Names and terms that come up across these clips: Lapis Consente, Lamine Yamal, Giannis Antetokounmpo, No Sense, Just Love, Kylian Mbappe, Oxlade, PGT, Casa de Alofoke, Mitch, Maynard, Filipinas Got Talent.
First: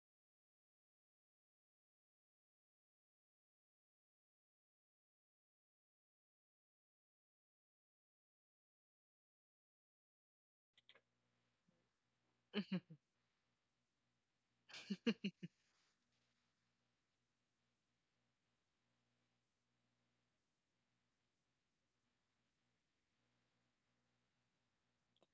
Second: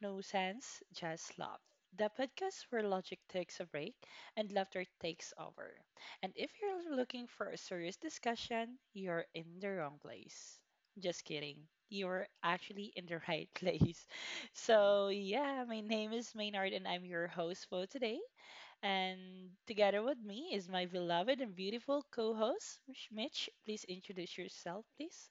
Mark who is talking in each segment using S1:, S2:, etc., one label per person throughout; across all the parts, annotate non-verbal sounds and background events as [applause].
S1: No Sense, Just Love, the podcast where logic takes a break and laughter takes over. And if you're looking for a serious discussion, you're in the wrong place. Just kidding. You're actually in the right [laughs] place. So, yeah, my name is Maynard and I'm your host for today. And together with me is my beloved and beautiful co host, Mitch. Please introduce yourself, please.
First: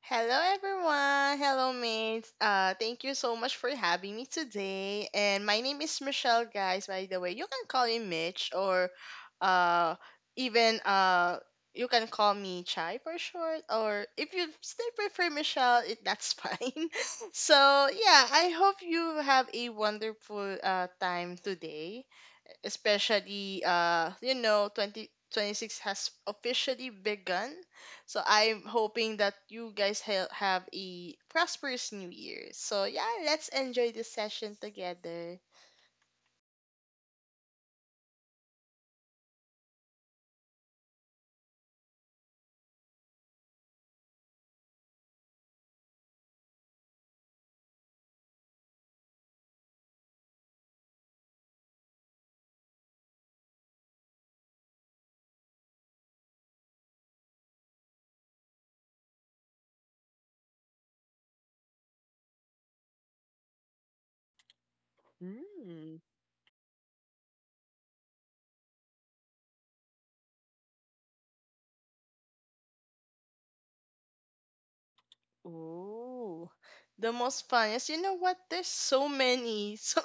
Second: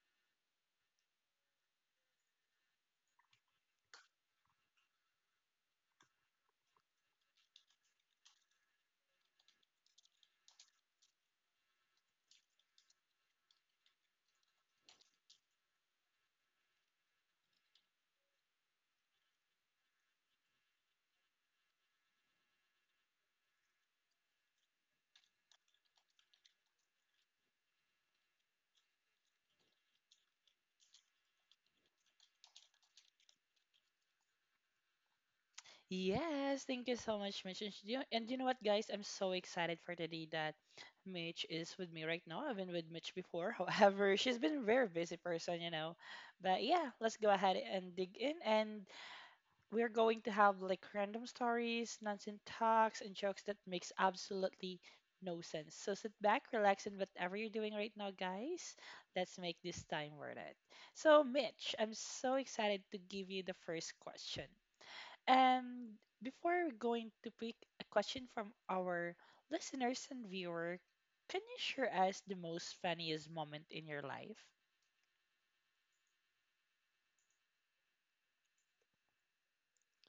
S2: Hello, everyone. Hello, mates. Thank you so much for having me today. And my name is Michelle, guys. By the way, you can call me Mitch or uh, even you can call me Chai for short. Or if you still prefer Michelle, that's [laughs] fine. So, yeah, I hope you have a wonderful time today, especially you know, 2026 has officially begun. So I'm hoping that you guys have a prosperous new year. So yeah, let's enjoy this session together.
S1: Yes, thank you so much, Mitch. And you know what, guys? I'm so excited for today that Mitch is with me right now. I've been with Mitch before. [laughs] However, she's been a very busy person, you know. But yeah, let's go ahead and dig in. And we're going to have like random stories, nonsense talks, and jokes that makes absolutely no sense. So sit back, relax, and whatever you're doing right now, guys, let's make this time worth it. So, Mitch, I'm so excited to give you the first question.
S2: Mm.
S1: And before going to pick a question from our listeners and viewer, can you share us the most funniest moment in your life?
S2: Ooh, the most fun is, you know what? There's so many, [laughs] so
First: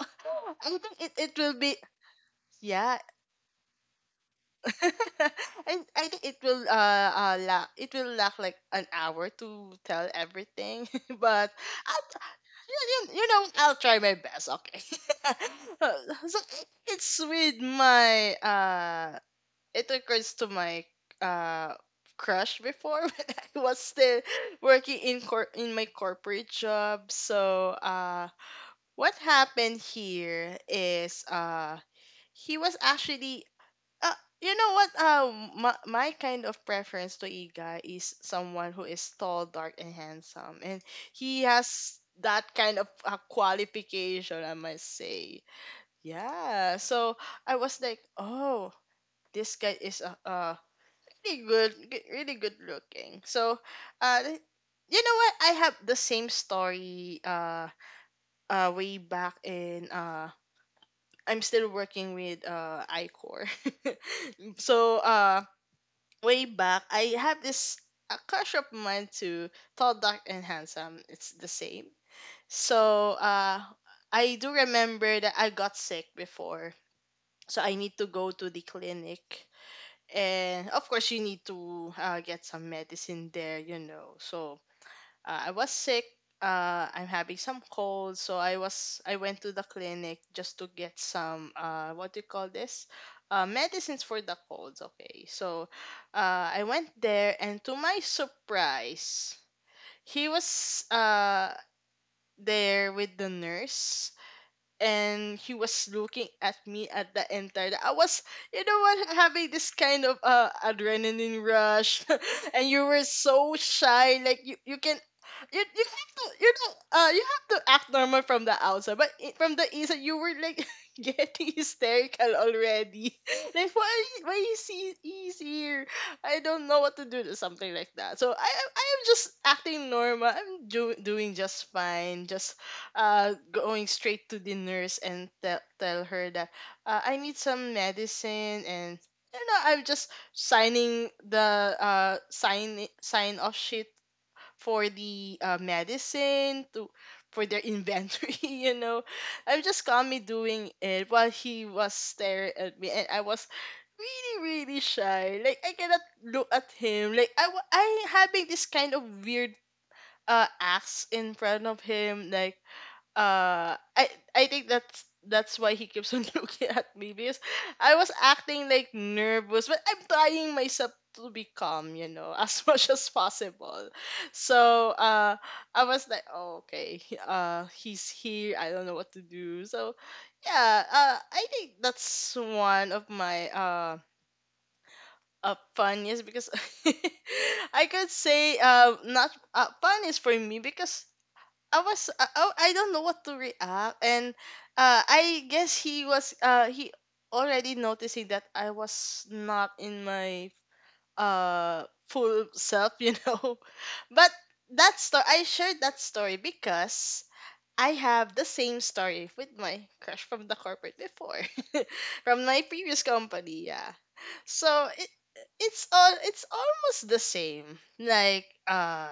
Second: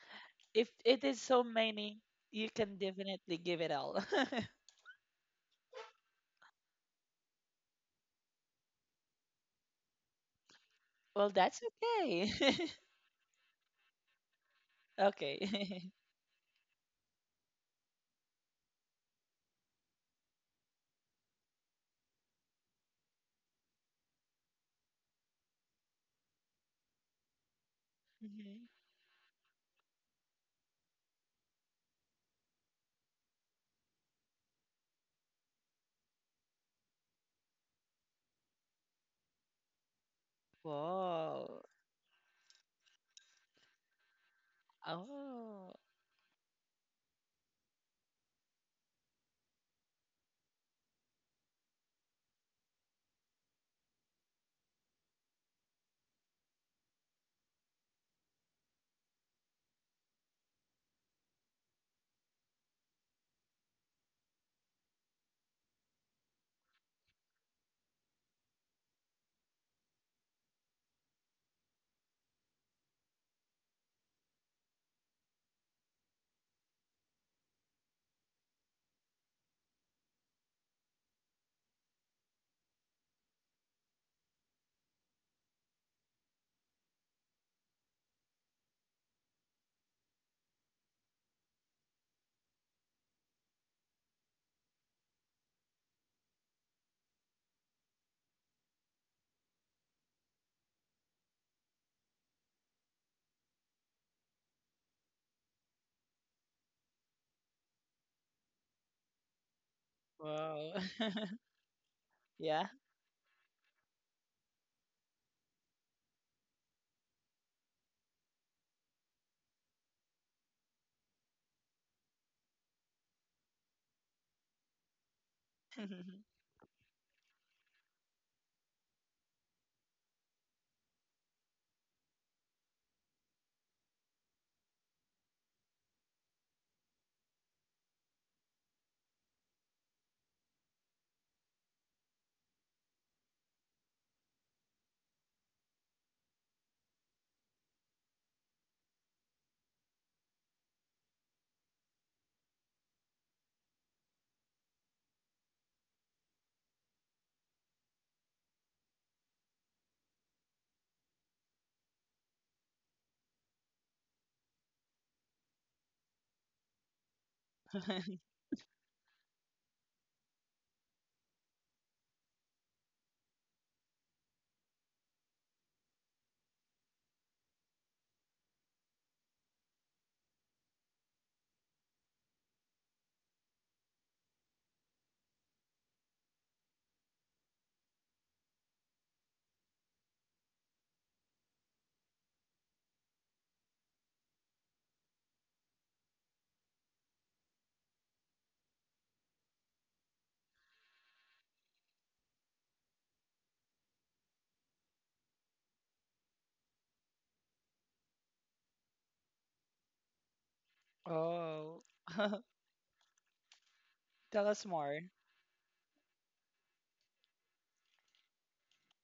S2: I
S1: If
S2: think
S1: it is
S2: it
S1: so
S2: will be,
S1: many, you can
S2: yeah,
S1: definitely give it all.
S2: [laughs] and I think it will it will lack like an hour to tell everything, [laughs]
S1: [laughs] Well,
S2: but
S1: that's
S2: I'll.
S1: okay.
S2: Yeah, you know, I'll try my best. Okay.
S1: [laughs] Okay. [laughs]
S2: [laughs] So it's with my it occurs to my uh crush before [laughs] when I was still working in in my corporate job. So
S1: Mhm.
S2: what happened here is he was actually uh, you know what? My, kind of preference to Iga is someone who is tall, dark, and handsome, and he
S1: Whoa.
S2: has that kind of qualification, I must say.
S1: Oh.
S2: Yeah. So I was like, oh, this guy is really really good looking. So, uh, th- you know what? I have the same story. Way back in. I'm still working with iCore. [laughs] So way back, I had this a crush of mine to tall, dark, and handsome. It's the same. So I do remember that I got sick before, so I need to go to the clinic, and of course you need to get some medicine there, you know. So I was sick. I'm having some cold, so I went to the clinic just to get some uh, what do you call this? Medicines for the colds. Okay, so I went there, and to my surprise, he was there with the nurse, and he was looking at me at the entire. I was, you know what, having this kind of
S1: Whoa.
S2: adrenaline
S1: [laughs]
S2: rush, [laughs] and
S1: Yeah.
S2: you were so shy, like you can. You have to, you know, you have to act normal from the outside, but from the inside you were like [laughs] getting hysterical already. [laughs] Like, why is he's here. I
S1: [laughs]
S2: don't know what to do to something like that. So I am just acting normal. I'm doing just fine, just going straight to the nurse and tell her that I need some medicine, and you know, I'm just signing the sign off sheet for the medicine to for their inventory. [laughs] You know, I'm just calmly doing it while he was staring at me, and I was really, really shy. Like, I cannot look at him. Like I having this kind of weird acts in front of him. Like, uh I I think that's why he keeps on [laughs] looking at me, because I was acting like nervous, but I'm trying myself to be calm, you know, as [laughs] much as possible. So I was like, oh, okay, he's here, I don't know what to do. So yeah, I think that's one of my funniest, because [laughs] I could say not fun is for me, because I was oh, I don't know what to react, and I guess he was he already noticing that I was not in my full self, you know. [laughs] But that story, I shared that story because I have the same story with my crush from the corporate before,
S1: Oh.
S2: [laughs] from my
S1: [laughs]
S2: previous company. Yeah,
S1: Tell us
S2: so
S1: more.
S2: it's all, it's almost the same. Like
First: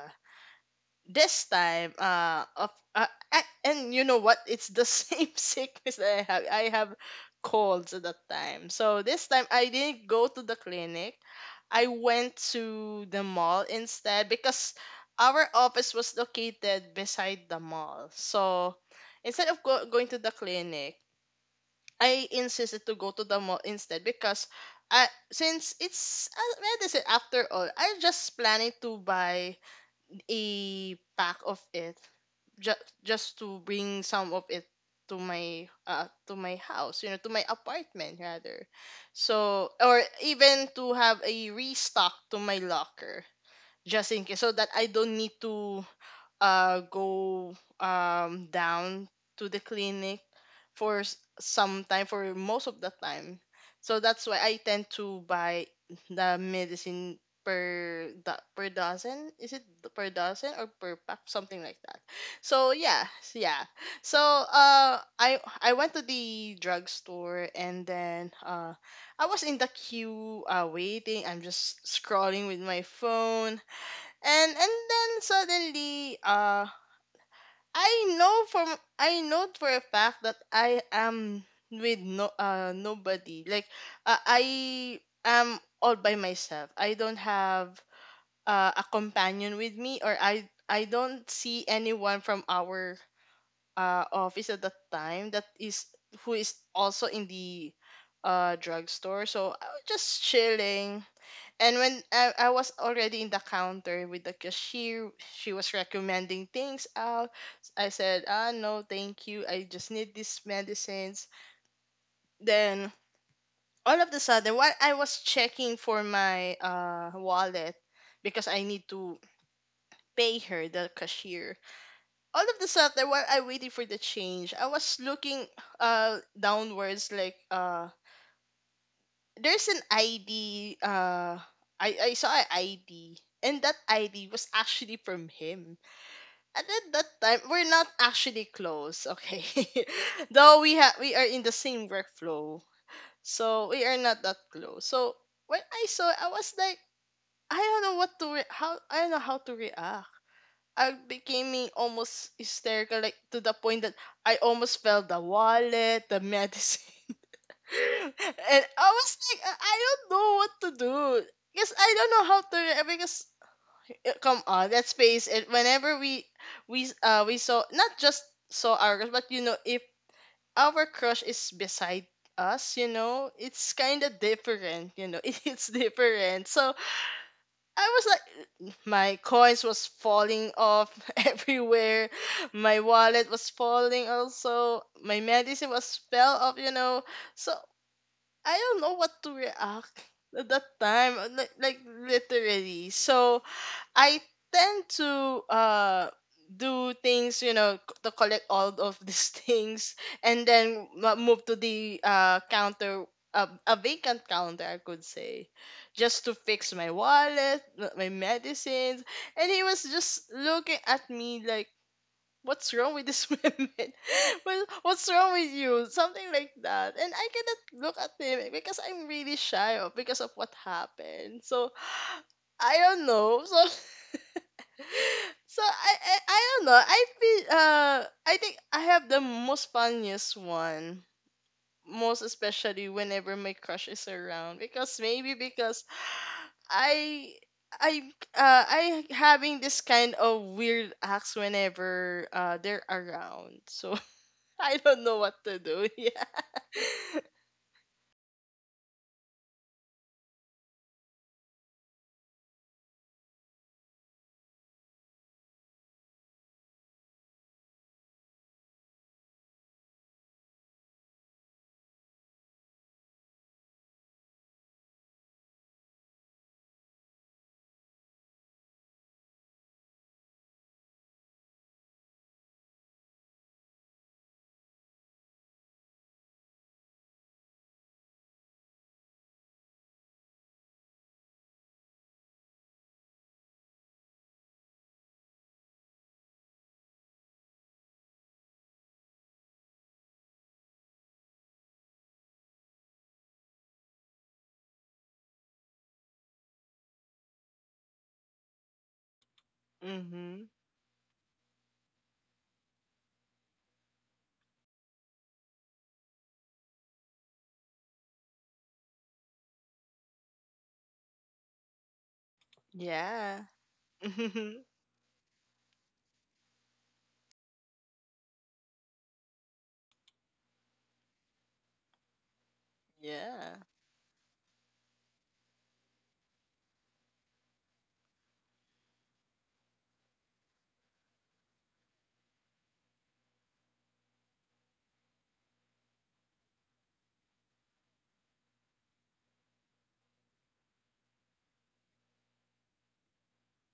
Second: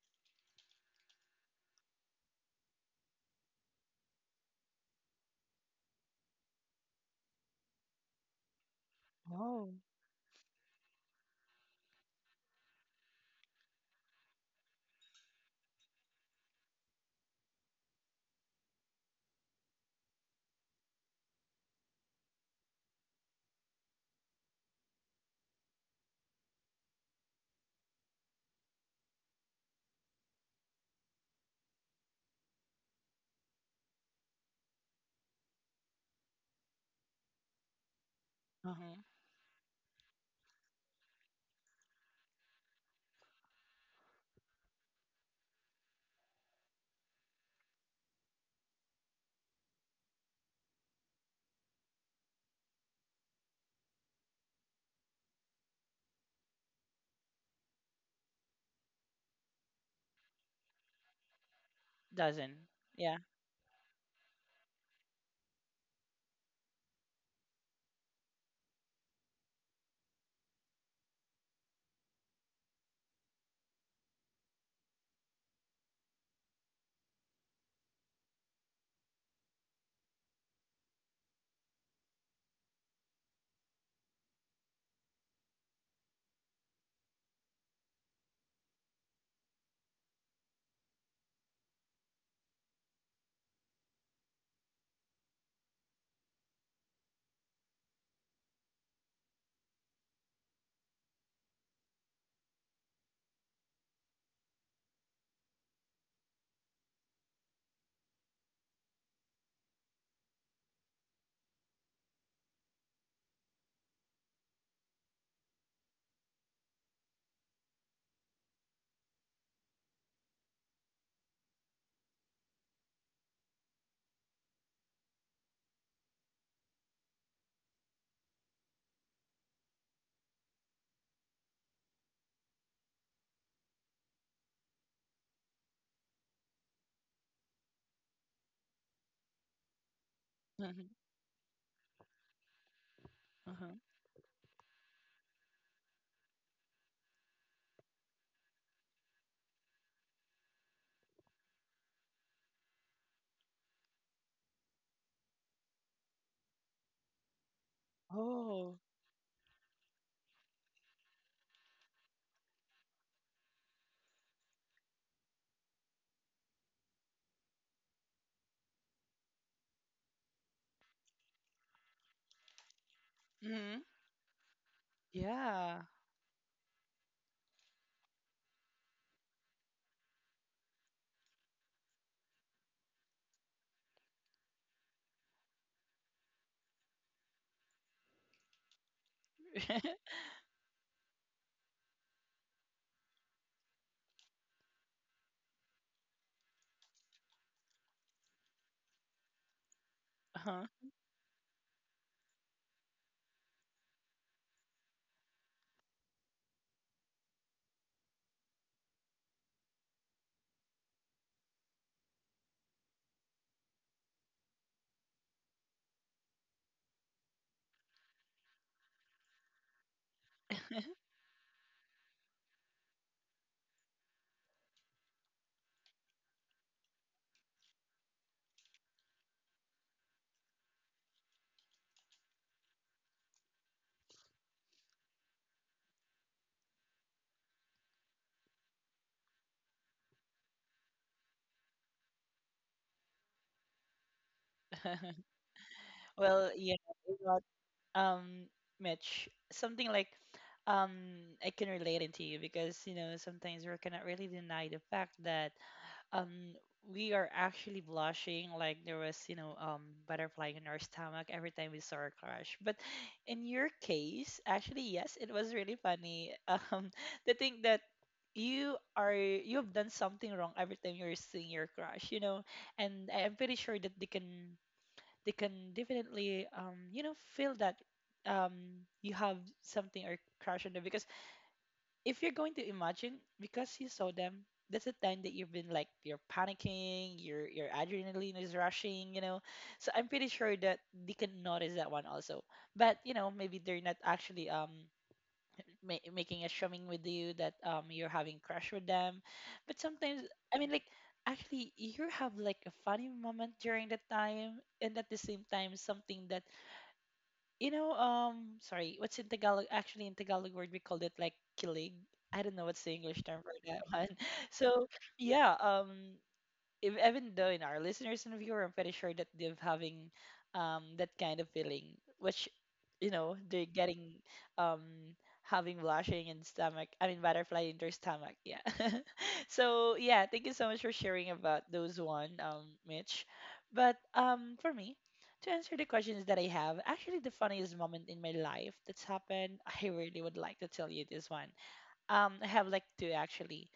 S2: this time uh, and you know what, it's the [laughs] same sickness that I have colds at that time. So this time I
S1: Oh.
S2: didn't go to the clinic, I went to the mall instead, because our office was located beside the mall. So instead of going to the clinic, I insisted to go to the mall instead, because I, since it's medicine after all, I just planning to buy a pack of it, just to bring some of it to my house, you know, to my apartment rather.
S1: Uh-huh.
S2: So, or even to have a restock to my locker, just in case, so that I don't need to go down to the clinic for s- some time for most of the time. So that's why I tend to buy the medicine per per dozen, is it per dozen or per pack, something like that.
S1: Doesn't.
S2: So yeah,
S1: Yeah.
S2: yeah. So I went to the drugstore, and then I was in the queue waiting, I'm just scrolling with my phone, and then suddenly, I know from I know for a fact that I am with no nobody. Like, I am all by myself. I don't have a companion with me, or I don't see anyone from our office at that time that is who is also in the drugstore. So I was just chilling, and when I was already in the counter with the cashier, she was recommending things out. I said, ah, no, thank you. I just need these medicines. Then all of the sudden, while I was checking for my wallet, because I need to pay her, the cashier, all of the sudden, while I waited for the change, I was looking downwards, like, there's an ID. I saw an ID, and that ID was actually from him. And at that time, we're not actually close, okay? [laughs] Though
S1: [laughs]
S2: we are in the same workflow, so we are not that close. So when I saw, I was like, I don't know how to react. I became almost hysterical, like to the point that I almost fell the wallet, the [laughs] medicine. [laughs] And
S1: Oh,
S2: I was like, I don't know what to do. Because I don't know how to because come on, let's face it. Whenever we saw, not just saw our crush, but you know, if our crush is beside us, you know, it's
S1: hmm,
S2: kinda different, you know, [laughs] it's
S1: yeah.
S2: different. So I was like, my coins was falling off [laughs] everywhere, my wallet was falling also, my medicine was fell off, you know. So I don't know what to react
S1: [laughs]
S2: at that time, like literally. So I tend to do things, you know, to collect all of these [laughs] things, and
S1: Uh-huh.
S2: then move to the counter, a vacant counter, I could say, just to fix my wallet, my medicines, and he was just looking at me like, what's wrong with these [laughs] women? Well, what's wrong with you? Something like that. And I cannot look at him because I'm really shy of, because of what happened. So I don't know. So [laughs] so I don't know. I feel I think I have the most funniest one. Most especially whenever my crush is around. Because maybe because I I I having this kind of weird acts whenever they're around. So I don't know
S1: [laughs]
S2: what to do.
S1: Well,
S2: [laughs]
S1: yeah, you know, um, Mitch, something like um, I can relate it to you because you know sometimes we cannot really deny the fact that um we are actually blushing like there was you know butterfly in our stomach every time we saw our crush. But in your case actually, yes, it was really funny. [laughs] To think that you have done something wrong every time you're seeing your crush, you know. And I am pretty sure that they can definitely you know feel that you have something or crush on them, because if you're going to imagine, because you saw them, that's the time that you've been like you're panicking, your adrenaline is rushing, you know. So I'm pretty sure that they can notice that one also. But you know, maybe they're not actually making a shaming with you that you're having crush with them. But
S2: Yeah.
S1: sometimes,
S2: Mhm.
S1: I mean like, actually you have like a funny moment during that time, and at the same time something that, you know, sorry, what's in Tagalog? Actually, in Tagalog word, we called it like kilig. I don't know what's the English term
S2: Yeah.
S1: for that [laughs]
S2: [laughs]
S1: one.
S2: Mhm.
S1: So, yeah, if, even though in our listeners and viewer, I'm pretty sure that they're having that kind of feeling, which you know
S2: Yeah.
S1: they're getting um having blushing in stomach, I mean butterfly in their stomach, yeah. [laughs] So yeah, thank you so much for sharing about those one, Mitch. But for me, to answer the questions that I have, actually the funniest moment in my life that's happened, [laughs] I really would like to tell you this one. I have like two actually.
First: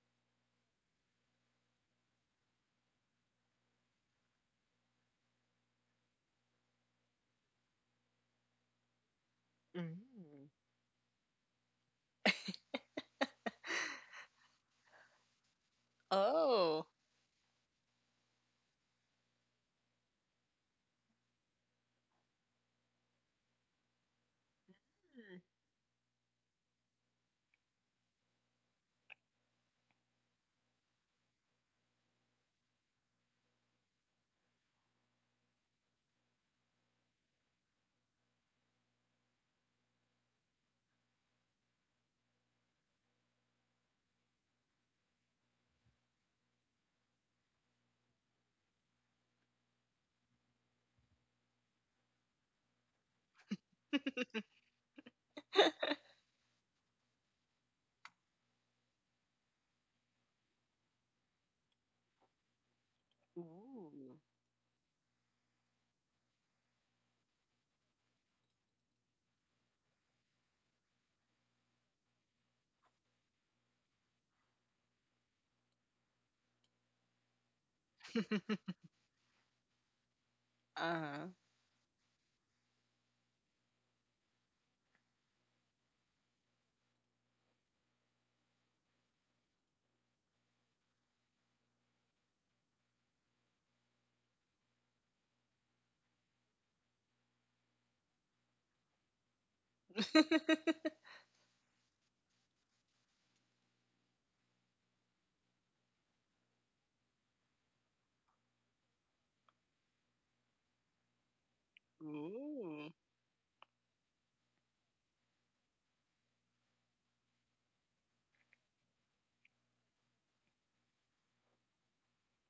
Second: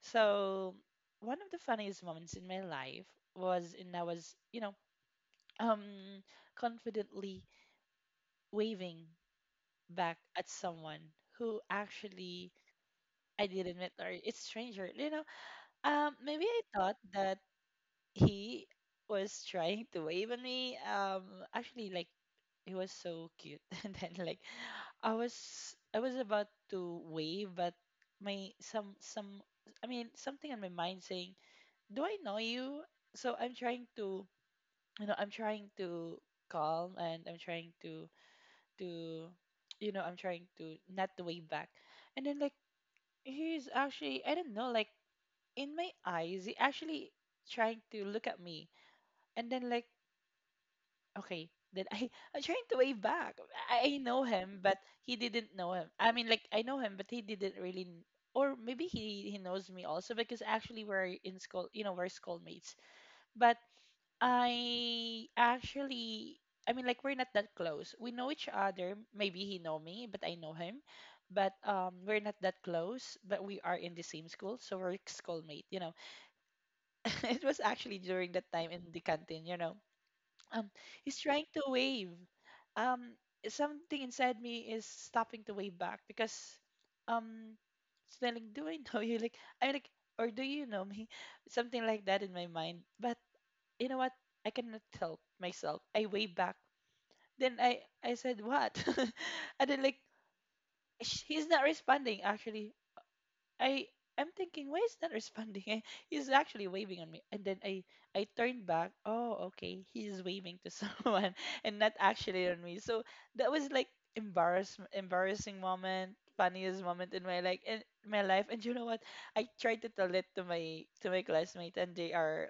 S1: So one of the funniest moments in my life was, and I was, you know, um confidently waving back at
S2: Mm.
S1: someone who actually I didn't meet, or it's stranger. You know, maybe I
S2: Oh.
S1: thought that he was trying to wave at me. Actually, like he was so cute, [laughs] and then like I was I was about to wave, but my something in my mind saying, "Do I know you?" So I'm trying to, you know, I'm trying to calm, and I'm trying to to you know, I'm trying to not to wave back. And then like he's actually, I don't know, like in my eyes he actually trying to look at me. And then like, okay, then I [laughs] I'm trying to wave back. I know
S2: [laughs]
S1: him but he didn't know him, I mean like I know him but he didn't really or maybe he knows me also, because actually we're in school, you know, we're schoolmates. But
S2: Ooh.
S1: I actually, I mean, like we're not that close. We know each other. Maybe he know me, but I know him. But we're not that close. But we are in the same school, so we're schoolmate. You know, [laughs] it was actually during that time in the canteen. You know, um, he's
S2: Uh-huh.
S1: trying to wave. Um, Something inside me is stopping to wave back because um, it's like, do I know you? Like, I'm like, or do you know me? [laughs] Something like that in my mind. But you know what? I cannot help myself. I wave back. Then I said what? [laughs] And then like
S2: [laughs]
S1: he's not responding actually. I am thinking, why is not responding? [laughs] He's actually waving on me. And then I turned back. Oh, okay. He's waving to [laughs] someone and not actually on me.
S2: Ooh.
S1: So that was like embarrassing moment, funniest moment in my like in my life. And you know what? I tried to tell it to my classmate and they are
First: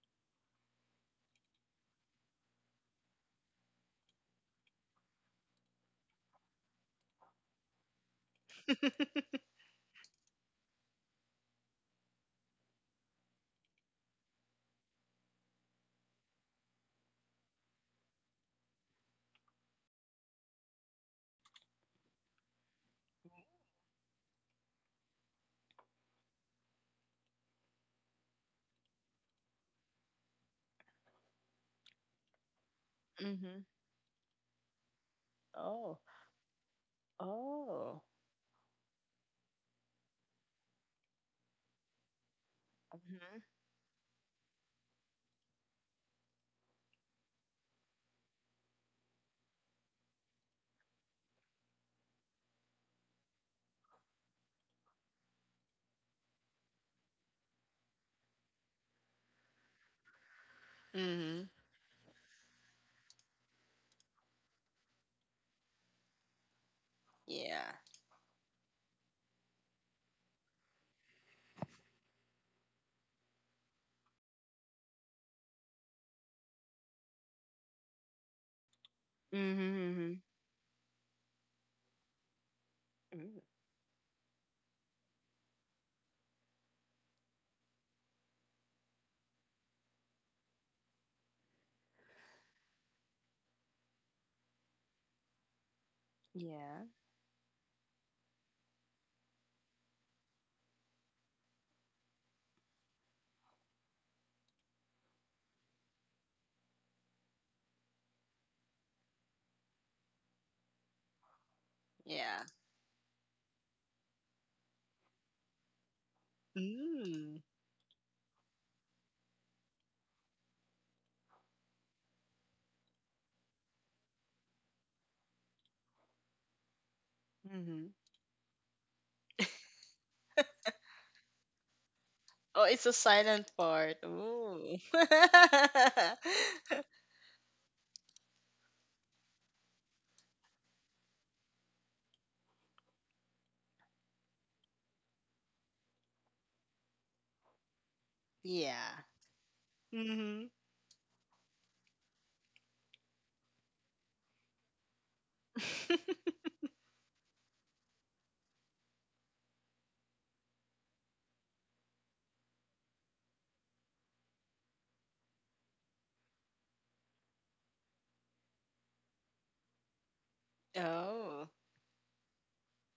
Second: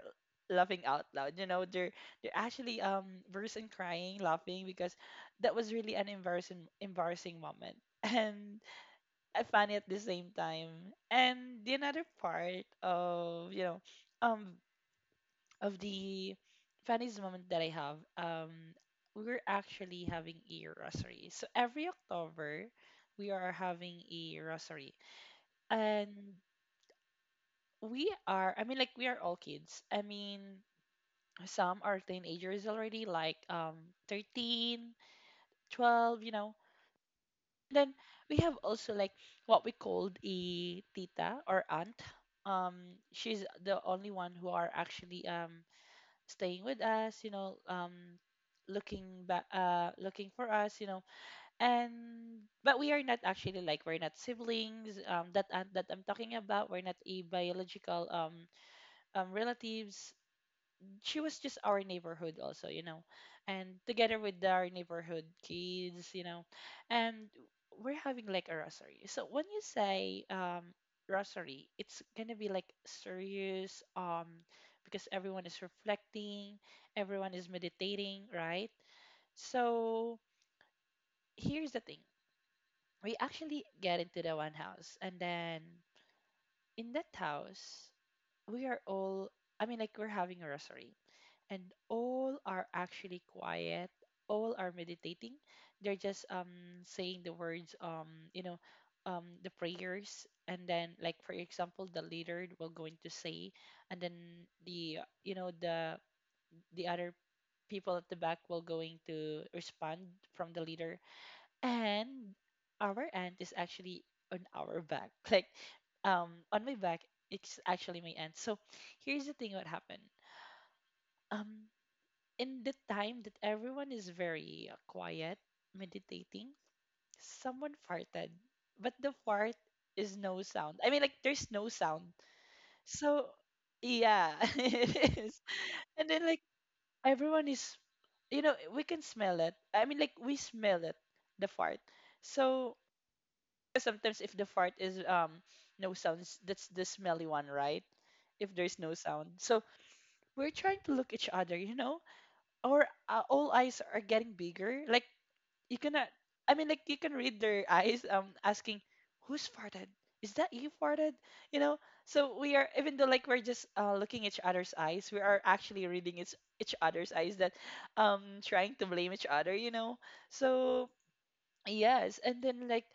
S1: laughing out loud. You know, they're actually bursting crying, laughing, because that was really an embarrassing moment. [laughs] And funny at the same time. And the another part of, you know, um, of the funniest moment that I have, we were actually having a rosary. So every October, we are having a rosary, and we are. I mean, like we are all kids. I mean, some are teenagers already, like
S2: Mhm.
S1: 13,
S2: Oh.
S1: 12, you know. Then
S2: Oh.
S1: we have also like what we called a tita or aunt.
S2: Mhm.
S1: She's the only one who are actually staying with us, you know, looking back looking for us, you know. And but we are not actually like we're not siblings. That aunt that I'm talking about, we're not a biological relatives. She was
S2: Mhm.
S1: just our neighborhood also, you know, and together with our neighborhood kids, you know, and
S2: Yeah.
S1: we're having like a rosary. So when you say rosary, it's gonna be like serious, because everyone is reflecting, everyone is meditating, right? So
S2: Mhm.
S1: here's the thing: we
S2: Mhm.
S1: actually get into the one house, and then in that house, we are all. I mean, like we're having a rosary, and all are actually quiet, all are meditating, they're just
S2: Yeah.
S1: saying the words, you know, the prayers. And then like, for example, the leader will going to say, and then the, you know, the other people at the back will going to respond from the leader. And
S2: Yeah.
S1: our aunt is actually on our back [laughs] like on my back,
S2: Mm.
S1: it's actually my aunt. So here's the thing, what happened. Um in the time that everyone is very quiet, meditating, someone
S2: Mhm.
S1: farted. But the fart is no sound. I mean, like, there's no sound.
S2: Oh, it's a
S1: So,
S2: silent part.
S1: yeah, [laughs]
S2: Ooh. [laughs]
S1: it is. And then, like, everyone is, you know, we can smell it. I mean, like, we smell it, the fart. So, sometimes if the fart is no sounds, that's the smelly one, right? If there's no
S2: Yeah.
S1: sound. So,
S2: Mhm.
S1: we're trying to look each other, you know? Our all eyes are getting bigger. Like you cannot, I mean like you can read their eyes asking who's farted, is that you farted, you know. So we are, even though like we're just looking each other's eyes, we are actually reading each other's eyes that trying to blame each other, you know. So
S2: Oh.
S1: yes, and then like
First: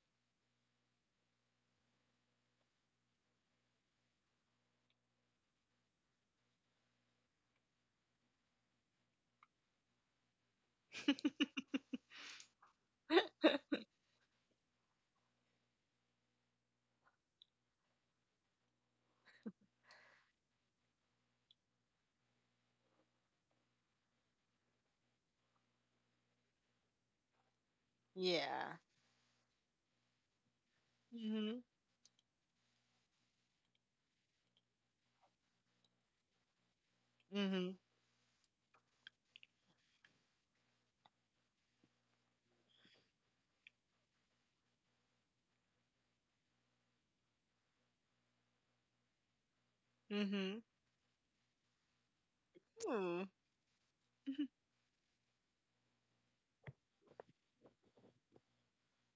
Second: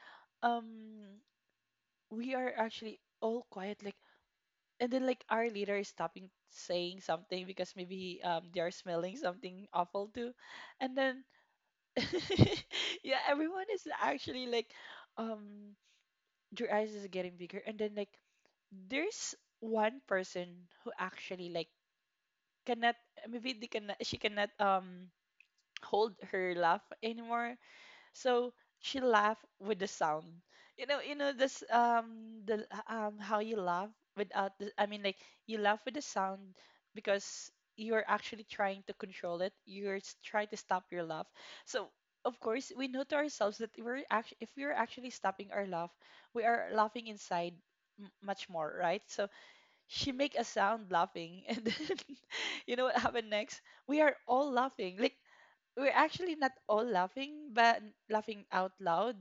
S1: um we are actually all quiet like. And then like our leader is stopping saying something because maybe they are smelling something awful too. And then [laughs] yeah,
S2: [laughs]
S1: everyone is actually like, um, their eyes is getting bigger, and then like, there's one person who actually like cannot, maybe they cannot, she cannot hold her laugh anymore, so
S2: Yeah.
S1: she laughed with the sound. You know this
S2: Mhm.
S1: the how you laugh without the, I mean like you laugh with the sound because
S2: Mhm.
S1: you're actually trying to control it. You're trying to stop your laugh. So of course we know to ourselves that we're actually if we're actually stopping our laugh, we are laughing inside much more, right? So she make a
S2: Mhm.
S1: sound laughing [laughs] and then [laughs] you know what happened
S2: Ooh.
S1: next? We are all laughing. Like we're actually not all laughing, but laughing out loud,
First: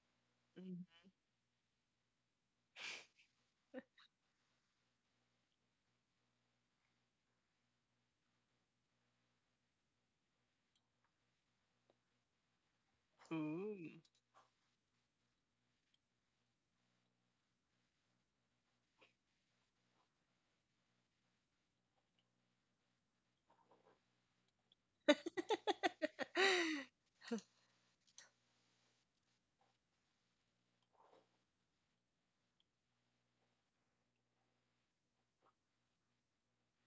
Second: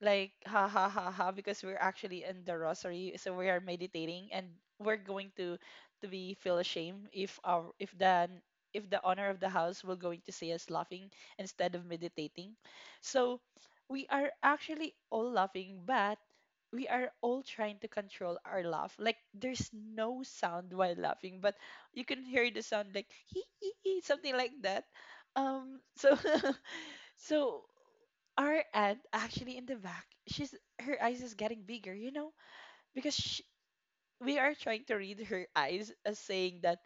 S1: like ha
S2: Mm.
S1: ha ha ha, because we're actually in the rosary, so we are meditating, and we're going to be feel ashamed if our if the honor of the house will going to see us laughing instead of meditating. So
S2: Ooh.
S1: we are actually all laughing, but we are all trying to control our laugh. Like there's no sound while laughing, but you can hear the sound like [laughs] hee hee hee, something like that um, so
S2: [laughs]
S1: [laughs] so our aunt actually in the back, she's her eyes is getting bigger, you know, because she, we are trying to read her eyes as saying that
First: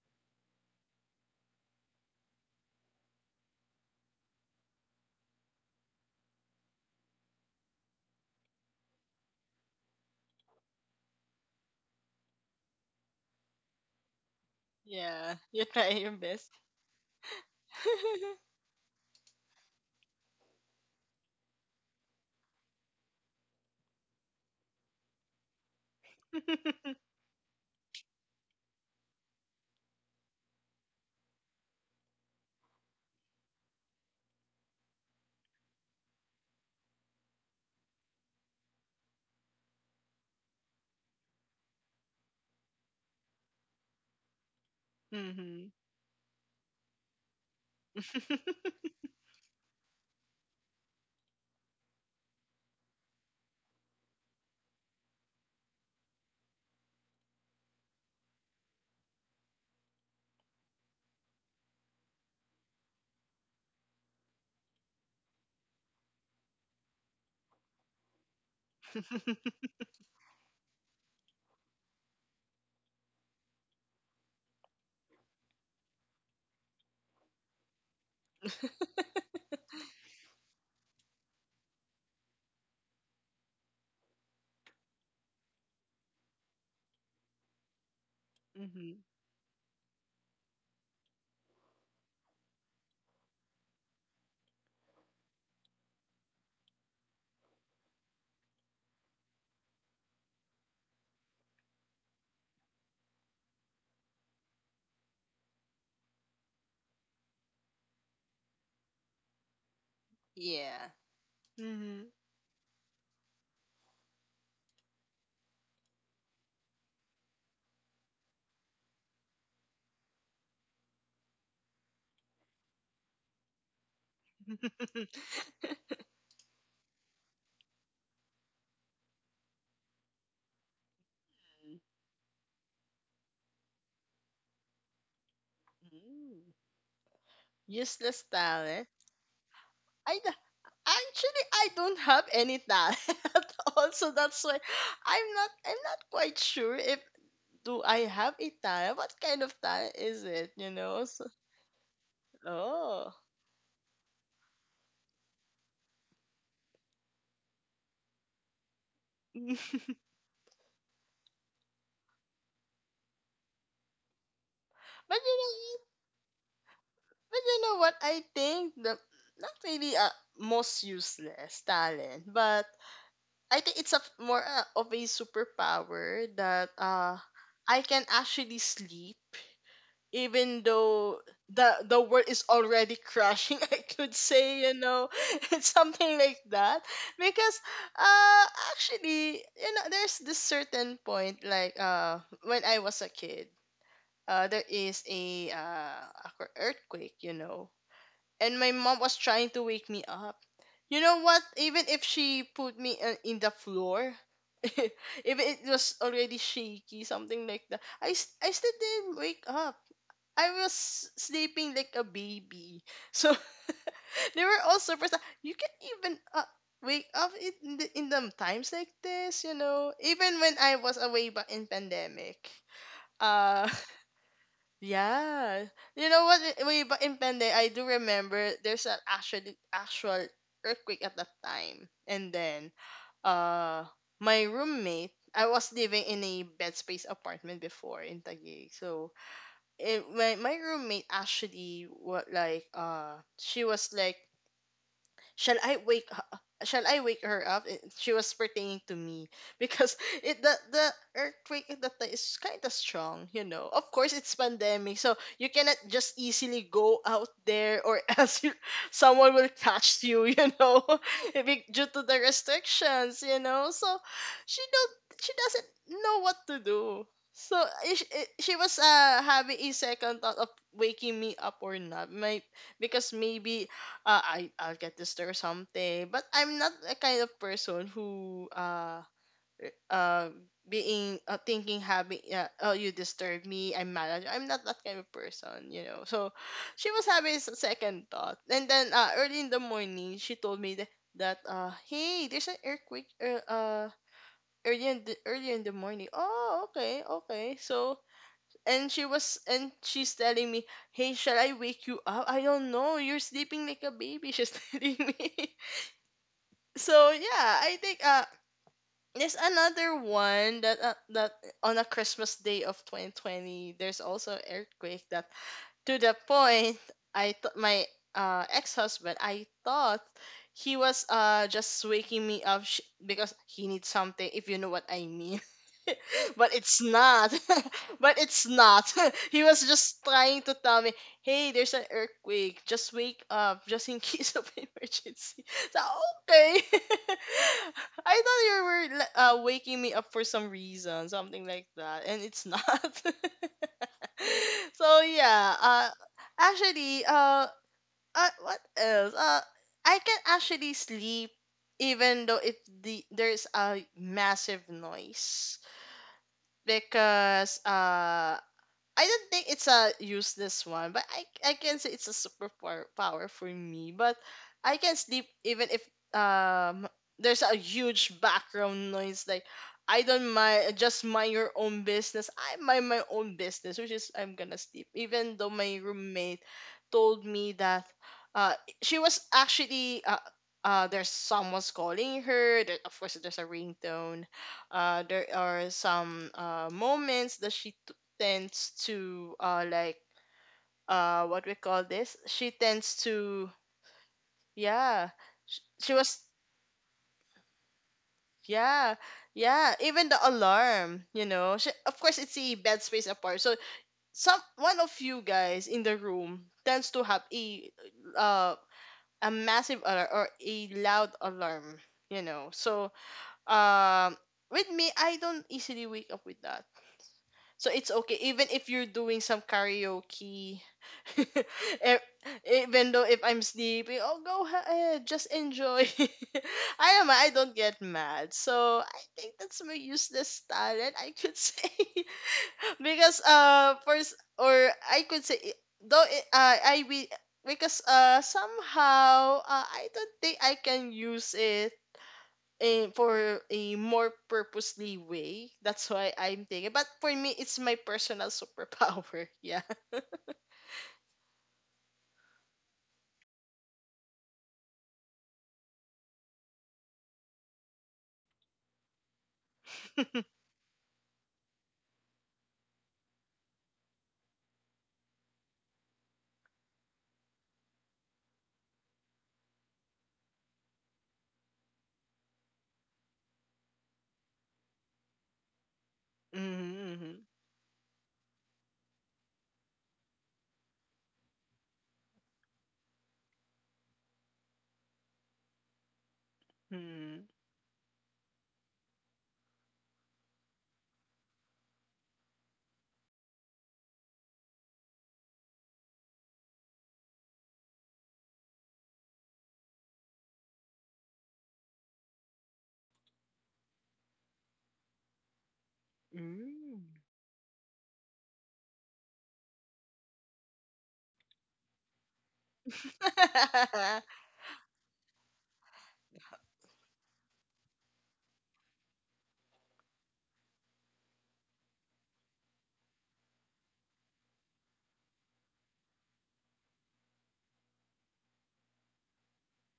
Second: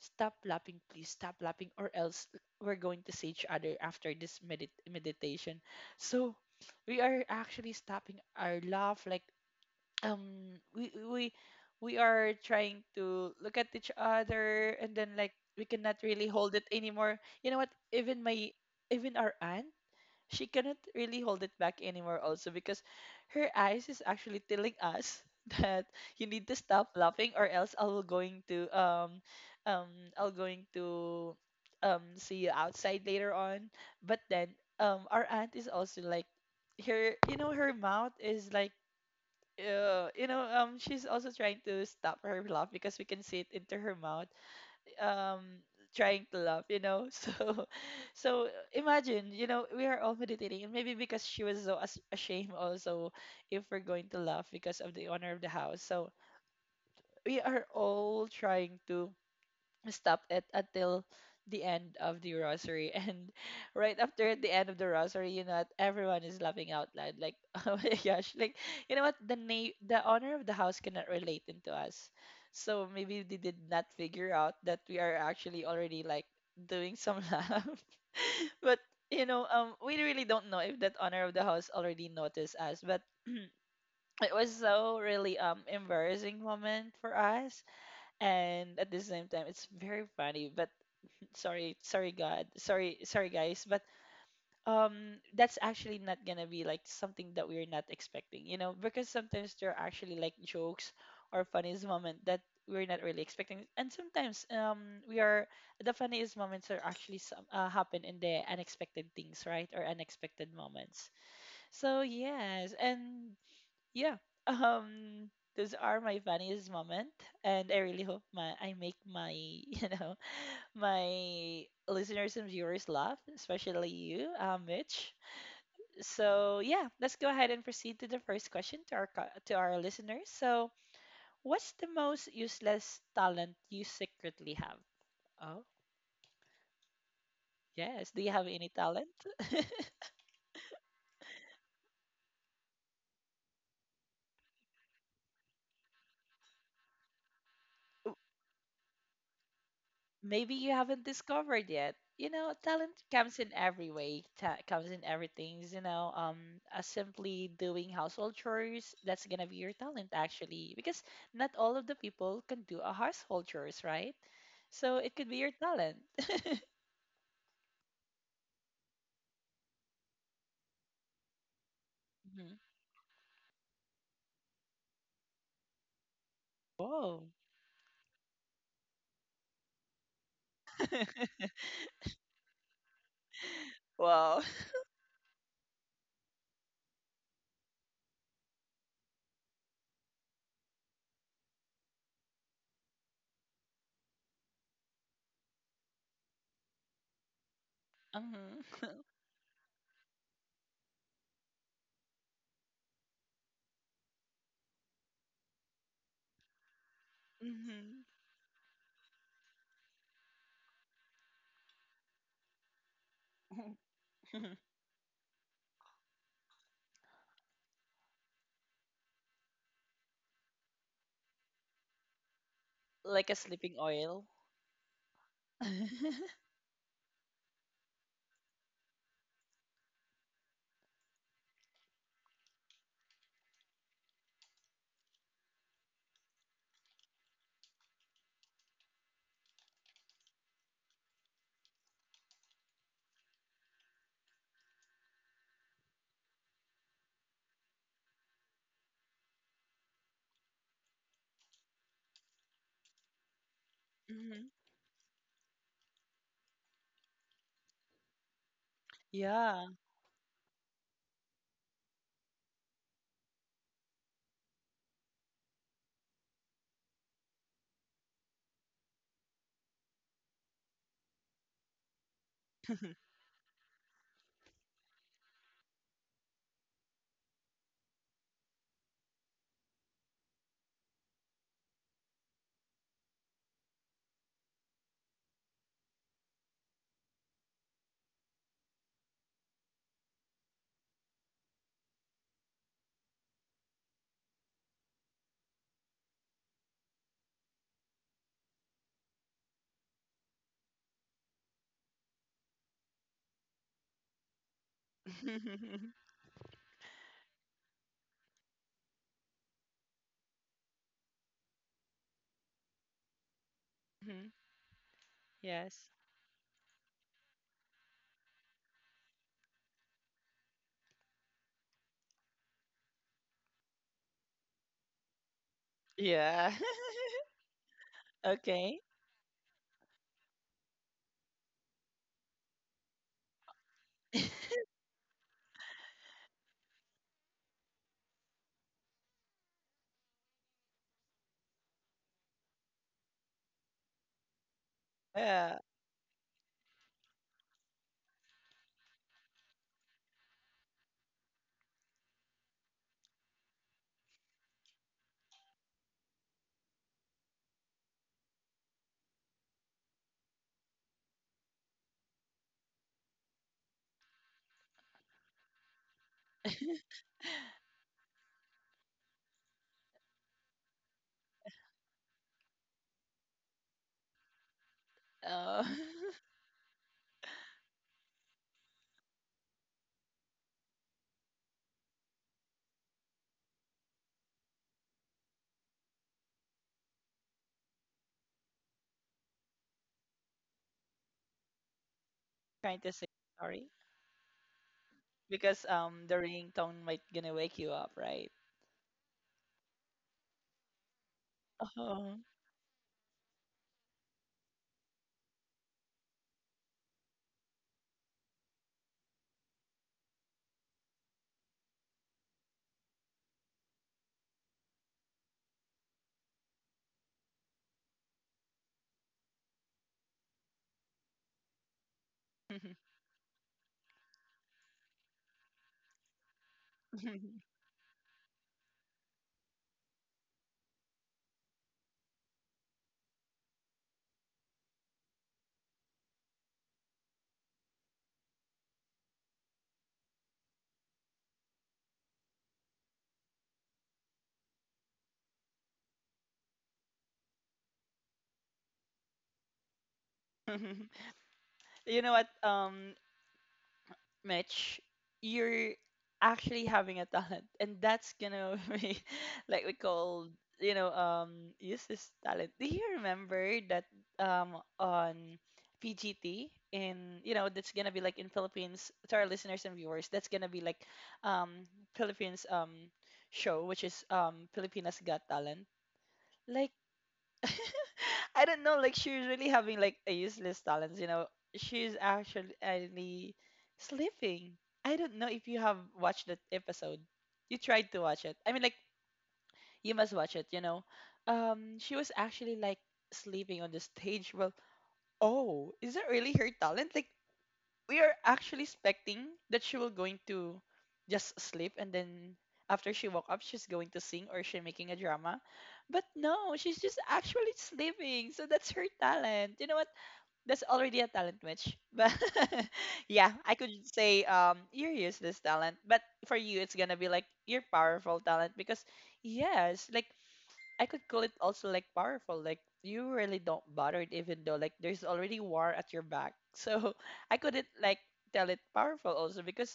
S1: stop lapping, please stop lapping, or else we're going to see each other after this meditation. So we are actually stopping our laugh, like we we are trying to look at each other and then like
S2: Yeah.
S1: we
S2: You're
S1: cannot
S2: trying your
S1: really
S2: best.
S1: hold it anymore, you know what, even our aunt she cannot really hold it back anymore also because her eyes is actually telling us [laughs] that you need to stop
S2: [laughs]
S1: laughing or else I'll going to um I'll going to see you outside later on. But then our aunt is also like her, you know, her mouth is like, yeah, you know, she's also trying to stop her laugh because we can see it into her mouth. Um,
S2: Mhm.
S1: trying to laugh, you know. [laughs] So, so imagine, you know, we are all meditating, and maybe because she was so ashamed also if we're going to laugh because of the honor of the house. So we are all trying to stop it until the end of the rosary [laughs] and right after the end of the rosary, you know what, everyone is laughing out loud like [laughs] oh my gosh, like, you know what,
S2: [laughs]
S1: the owner of the house cannot relate into us. So maybe they did not figure out that we are actually already like doing some [laughs] laugh. But you know, we really don't know if that owner of the house already noticed us, but it was so really embarrassing moment for us, and at the
S2: Mhm.
S1: same time it's very funny. But sorry, sorry, God, sorry, sorry, guys, but that's actually not gonna be like something that we're not expecting, you know, because sometimes there are actually like jokes or funniest moment that we're not really expecting. And sometimes we are the funniest moments are actually some happen in the unexpected things, right, or unexpected
S2: Yeah.
S1: moments. So
S2: Mhm.
S1: yes, and yeah, [laughs] um those are my funniest moment, and I really hope my I make my [laughs] my listeners and viewers love, especially you, Mitch. So yeah, let's go ahead and proceed to the first question to our to our listeners. So, what's the most useless talent you secretly have? Oh,
S2: Mm.
S1: yes.
S2: Useless
S1: Do you have any
S2: talent.
S1: talent?
S2: I d- Actually I don't have any talent [laughs] at all, so that's why I'm not, I'm not quite sure if, do I have a talent? What kind of talent is it?
S1: Maybe
S2: You
S1: you
S2: know?
S1: haven't
S2: So,
S1: discovered yet. You know, talent
S2: oh.
S1: comes in every way. Comes in everything. You know, simply doing household chores, that's gonna be your
S2: [laughs]
S1: talent actually, because not all of the people can do a household chores, right? So
S2: But
S1: it
S2: you
S1: could be your
S2: know,
S1: talent.
S2: But you know what? I think the, not really a most useless talent,
S1: Mhm.
S2: but I think it's a more of a superpower that
S1: Whoa.
S2: I can actually sleep even though
S1: [laughs]
S2: the world is already crashing. [laughs] I could
S1: Wow.
S2: say, you know, [laughs] it's something like that. Because uh actually you know, there's this certain point, like when I was a kid, there is a earthquake, you know, and
S1: Mhm.
S2: my
S1: [laughs]
S2: mom was trying to wake me up. You know what? Even if she put me in the floor, [laughs] even it was already shaky, something like that,
S1: Mhm.
S2: I still didn't wake up. I was sleeping like a baby. So [laughs] they were
S1: [laughs]
S2: all surprised. That you can even wake up in the times like this, you know. Even when I was away back in pandemic,
S1: Like a
S2: uh,
S1: sleeping
S2: [laughs]
S1: oil.
S2: yeah. You
S1: [laughs]
S2: know what? Way back in Pende, I do remember there's an actual earthquake at that time. And then uh my roommate, I was living in a bed space apartment before in Taguig. So it, my roommate actually what like she was like, shall I wake shall I wake her up? She was pertaining to me because [laughs] it the earthquake at that time is kind of strong, you know. Of course, it's
S1: Mhm.
S2: pandemic, so you cannot just easily go out there, or [laughs] else you, someone will
S1: Yeah.
S2: catch you, you know, [laughs] due to the restrictions, you know. So she don't she doesn't know what to do. So she was having a second thought of waking me up or not. My Because
S1: [laughs]
S2: maybe I'll get this or something. But I'm not the kind of person who r- uh being thinking, having oh, you disturb me, I'm mad at you. I'm not that kind of person, you know. So she was having second thought, and then early in the morning she told me that, that hey, there's an earthquake early in the morning. Oh, okay, okay. So and she was and she's telling me, hey, shall I wake you up? I don't know, you're sleeping like a baby. [laughs] She's telling me.
S1: Mhm.
S2: So yeah, I think there's another one that that on a Christmas day of 2020 there's also earthquake that,
S1: Yes.
S2: to the point I thought my ex-husband, I thought he was just waking me up because he needs something, if you know what I mean. [laughs]
S1: Yeah.
S2: But it's
S1: [laughs]
S2: not. [laughs] But it's
S1: Okay.
S2: not. [laughs] He was just trying to tell me, "Hey, there's an earthquake. Just wake up just in case of [laughs]
S1: [laughs]
S2: emergency." So, okay. [laughs] I thought you were like, waking me up for some reason, something like that, and it's not. [laughs] So yeah,
S1: Yeah.
S2: actually, what else? I can actually sleep even though if there's a massive noise, because I don't think it's a useless one, but I can say it's a superpower power for me. But I can sleep even if um there's a huge background noise. Like, I don't mind, just mind your own business. I mind my own business, which is I'm gonna sleep. Even though
S1: Uh, [laughs]
S2: my roommate told me that uh she was actually. There's someone's calling her. There, of course, there's a ringtone. There are some moments that she tends to what we call this, she
S1: trying to
S2: tends
S1: say
S2: to,
S1: sorry,
S2: yeah.
S1: because
S2: She
S1: the
S2: was,
S1: ringtone might gonna wake you up, right?
S2: yeah, yeah, even the alarm, you know. Of course,
S1: Oh. [laughs]
S2: it's a bed space apart, so some one of you guys in the room tends to have uh a massive alarm or a loud alarm, you know. So um with me, I don't easily wake up with that. So it's okay even if you're doing some karaoke. [laughs] E- even though if I'm sleeping, oh, go ahead, just enjoy. [laughs] I don't get mad. So I think that's my useless talent, I could say. [laughs] Because first or I could say I- though it, I we because somehow I don't think I can use it for a more purposely way. That's why I'm thinking. But for me, it's my personal superpower. [laughs] Yeah.
S1: [laughs] You know what? Mitch, you're actually having a talent, and that's gonna [laughs] be like we call, you know, use this talent. Do you remember that on PGT? In, you know, that's gonna be like in Philippines, to our listeners and viewers, that's gonna be like, um Philippines show, which is Filipinas Got Talent. Like
S2: Mm-hmm.
S1: [laughs] I don't know. Like she's really having like a useless talent. You know, she's actually only sleeping. I don't know if you have watched that episode.
S2: Hmm.
S1: You tried to watch it. I mean, like, you must watch it. You know, she was actually like sleeping on the stage. Well, oh, is that really her talent? Like we are actually expecting that she will going to just sleep and then after she woke up she's going to sing or she making a drama. But no,
S2: Mm.
S1: she's just actually sleeping. So that's her talent, you know what, that's already a talent match, but [laughs] yeah, I could
S2: [laughs]
S1: say you're useless talent, but for you it's gonna be like your powerful talent, because yes, like, I could call it also like powerful. Like you really don't bother it, even though like there's already war at your back. So [laughs] I couldn't like tell it powerful also, because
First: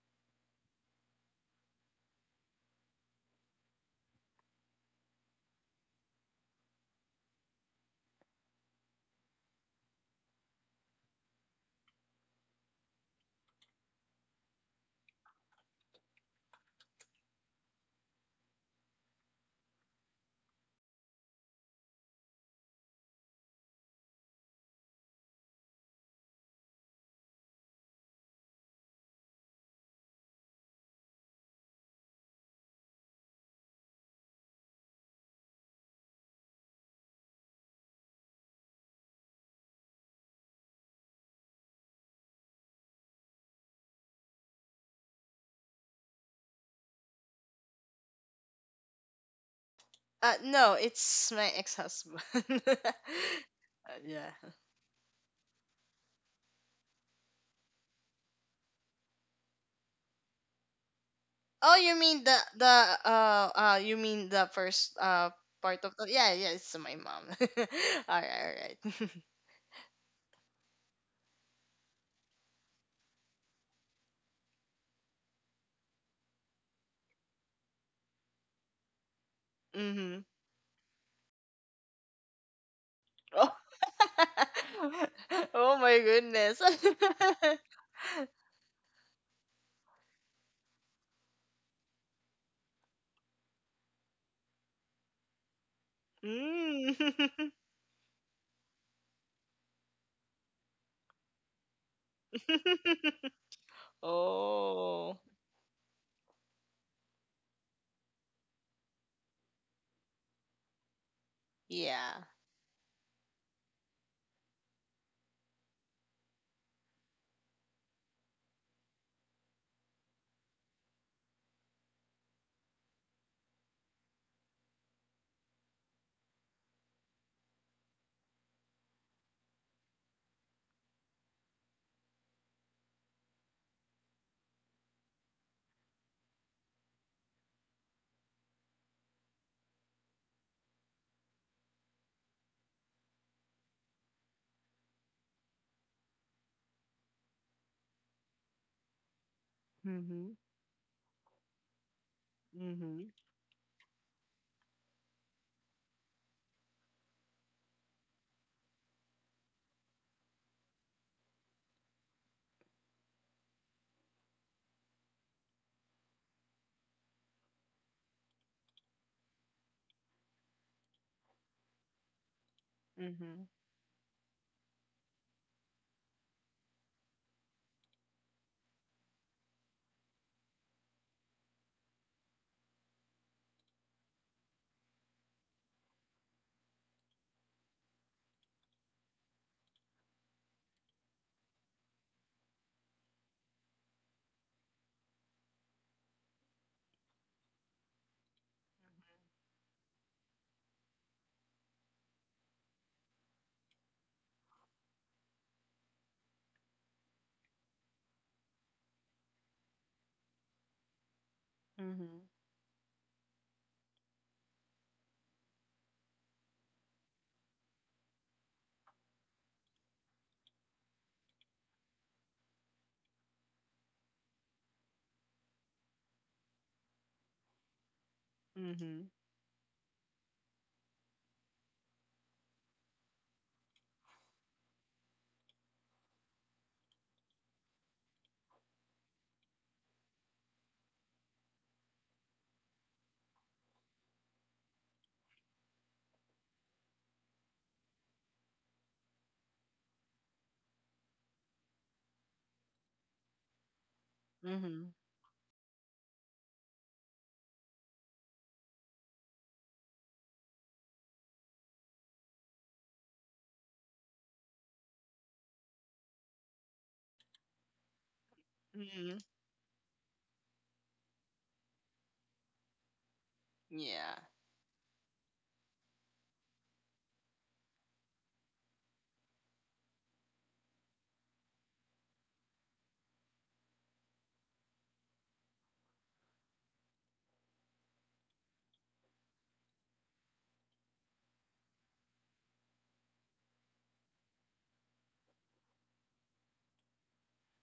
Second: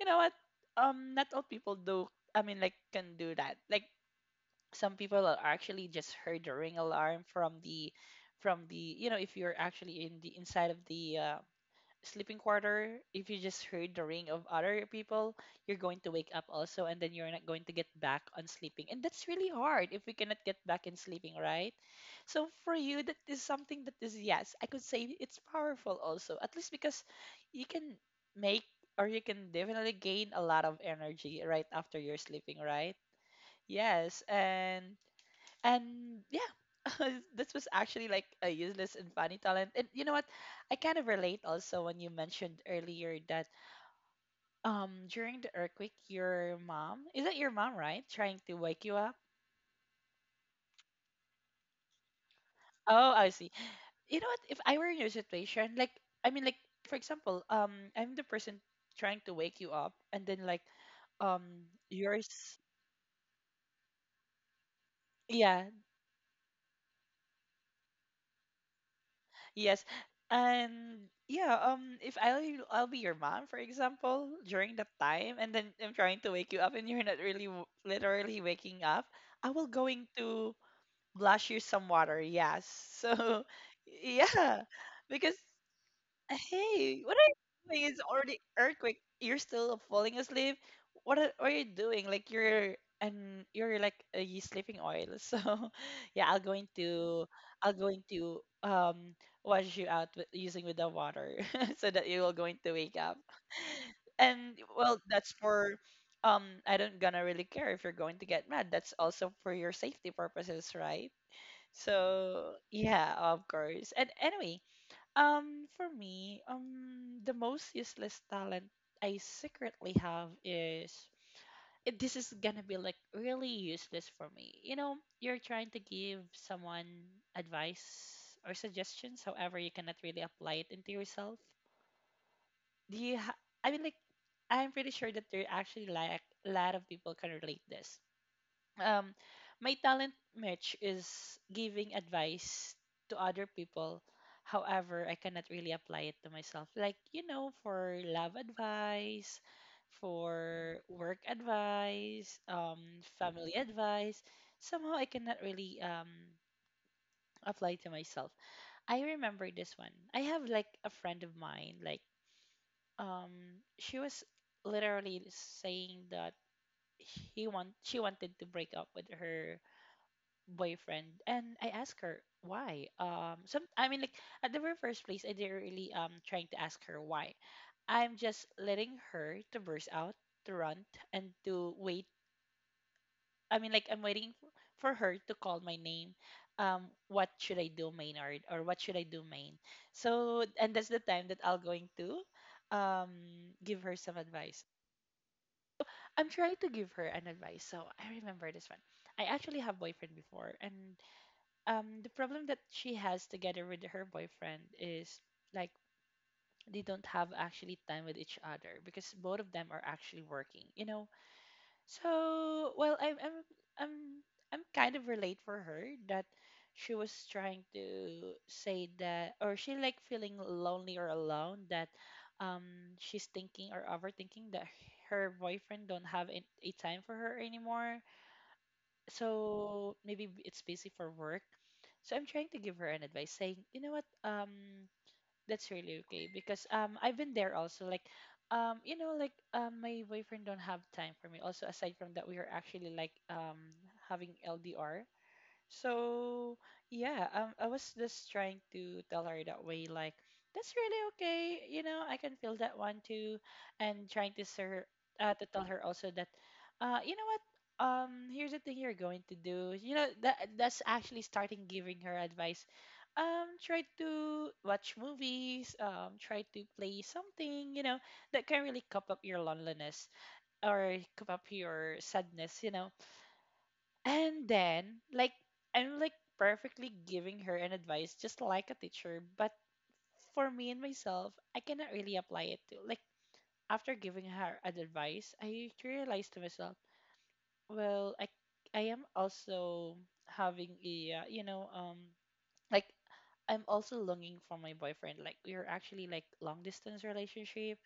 S1: you know what? Not all people do, I mean, like, can do that. Like some people are actually just heard the ring alarm from the, you know, if you're actually in the inside of the sleeping quarter, if you just heard the ring of other people, you're going to wake up also, and then you're not going to get back on sleeping. And that's really hard if we cannot get back in sleeping, right? So for you, that is something that is, yes, I could say it's powerful also, at least because you can make, or you can definitely gain a lot of energy right after you're sleeping, right? Yes, and yeah, [laughs] this was actually like a useless and funny talent, and you know what, I kind of relate also when you mentioned earlier that during the earthquake your mom, is that your mom, right, trying to wake you up?
S2: no, it's my ex-husband. [laughs]
S1: Oh, I see. You know
S2: Yeah.
S1: what, if I were in your situation, like, I mean, like, for example, I'm the person trying to wake you up, and then like um
S2: Oh, you mean
S1: yours,
S2: the you mean the first
S1: yeah.
S2: part of the, yeah, yeah, it's my mom. [laughs] All right, all right. [laughs]
S1: Yes. And yeah, if I'll I'll be your mom, for example, during that time, and then I'm trying to wake you up, and you're not really literally waking up, I will going
S2: Mhm.
S1: to blush you some water. Yes. So
S2: Oh.
S1: [laughs] yeah. Because
S2: [laughs] Oh, my goodness.
S1: hey, what are you doing? It's already earthquake. You're still falling asleep. What are you doing? Like you're, and you're like, you sleeping oil. [laughs] So yeah, I'll
S2: [laughs]
S1: going to
S2: Mm.
S1: I'll
S2: [laughs]
S1: going to um wash you out with, using with the water, [laughs] so that you will going to wake up.
S2: [laughs]
S1: And well, that's
S2: Oh,
S1: for I don't gonna really care if you're going to get mad. That's also for your safety purposes, right?
S2: yeah.
S1: So yeah, of course. And anyway, for me, the most useless talent I secretly have is it, this is gonna be like really useless for me. You know, you're trying to give someone advice or suggestions, however, you cannot really apply it into yourself. Do you? I mean, like, I'm pretty sure that there actually like a lot of people can relate this, um, my talent match is giving advice to other people. However, I cannot really apply it to myself. Like, you know, for love advice,
S2: Mm-hmm.
S1: for work advice,
S2: Mm-hmm.
S1: family advice, somehow I cannot really apply to myself. I remember this one. I have like a friend of mine, like, she was literally saying that he want she wanted to break up with her boyfriend, and I asked her why.
S2: Mm-hmm.
S1: Some I mean, like, at the very first place I didn't really trying to ask her why. I'm just letting her to burst out, to run and to wait. I mean, like, I'm waiting for her to call my name. What should I do, Maynard, or what should I do, Main? So and that's the time that I'll going to um give her some advice. I'm trying to give her an advice. So I remember this one. I actually have boyfriend before, and the problem that she has together with her boyfriend is like they don't have actually time with each other, because both of them are actually working, you know,
S2: Mm-hmm.
S1: so well, i'm, I'm kind of relate for her that she was trying to say that, or she like feeling lonely or alone, that um she's thinking or overthinking that her boyfriend don't have a time for her anymore,
S2: Mm-hmm.
S1: so maybe it's busy for work. So I'm trying to give her an advice saying, you know what, that's really okay, because I've been there also, like, you know, like, my boyfriend don't have time for me also, aside from that we are actually like having LDR, so yeah, I was just trying to tell her that way, like, that's really okay. You know, I can feel that one too, and trying to sir,
S2: Mm-hmm.
S1: to tell her also that, you know what, here's the thing you're going to do. You know that, that's actually starting giving her advice. Try to watch movies. Try to play something. You know that can really cup up
S2: Mm-hmm.
S1: your loneliness or cup up your sadness. You know,
S2: Yeah.
S1: and then, like, I'm like perfectly giving her an advice, just like a teacher. But for me and myself, I cannot really apply it to. Like, after giving her an advice, I realized to myself, well, I am also having a, like, I'm also longing for my boyfriend. Like, we're actually like long distance relationship.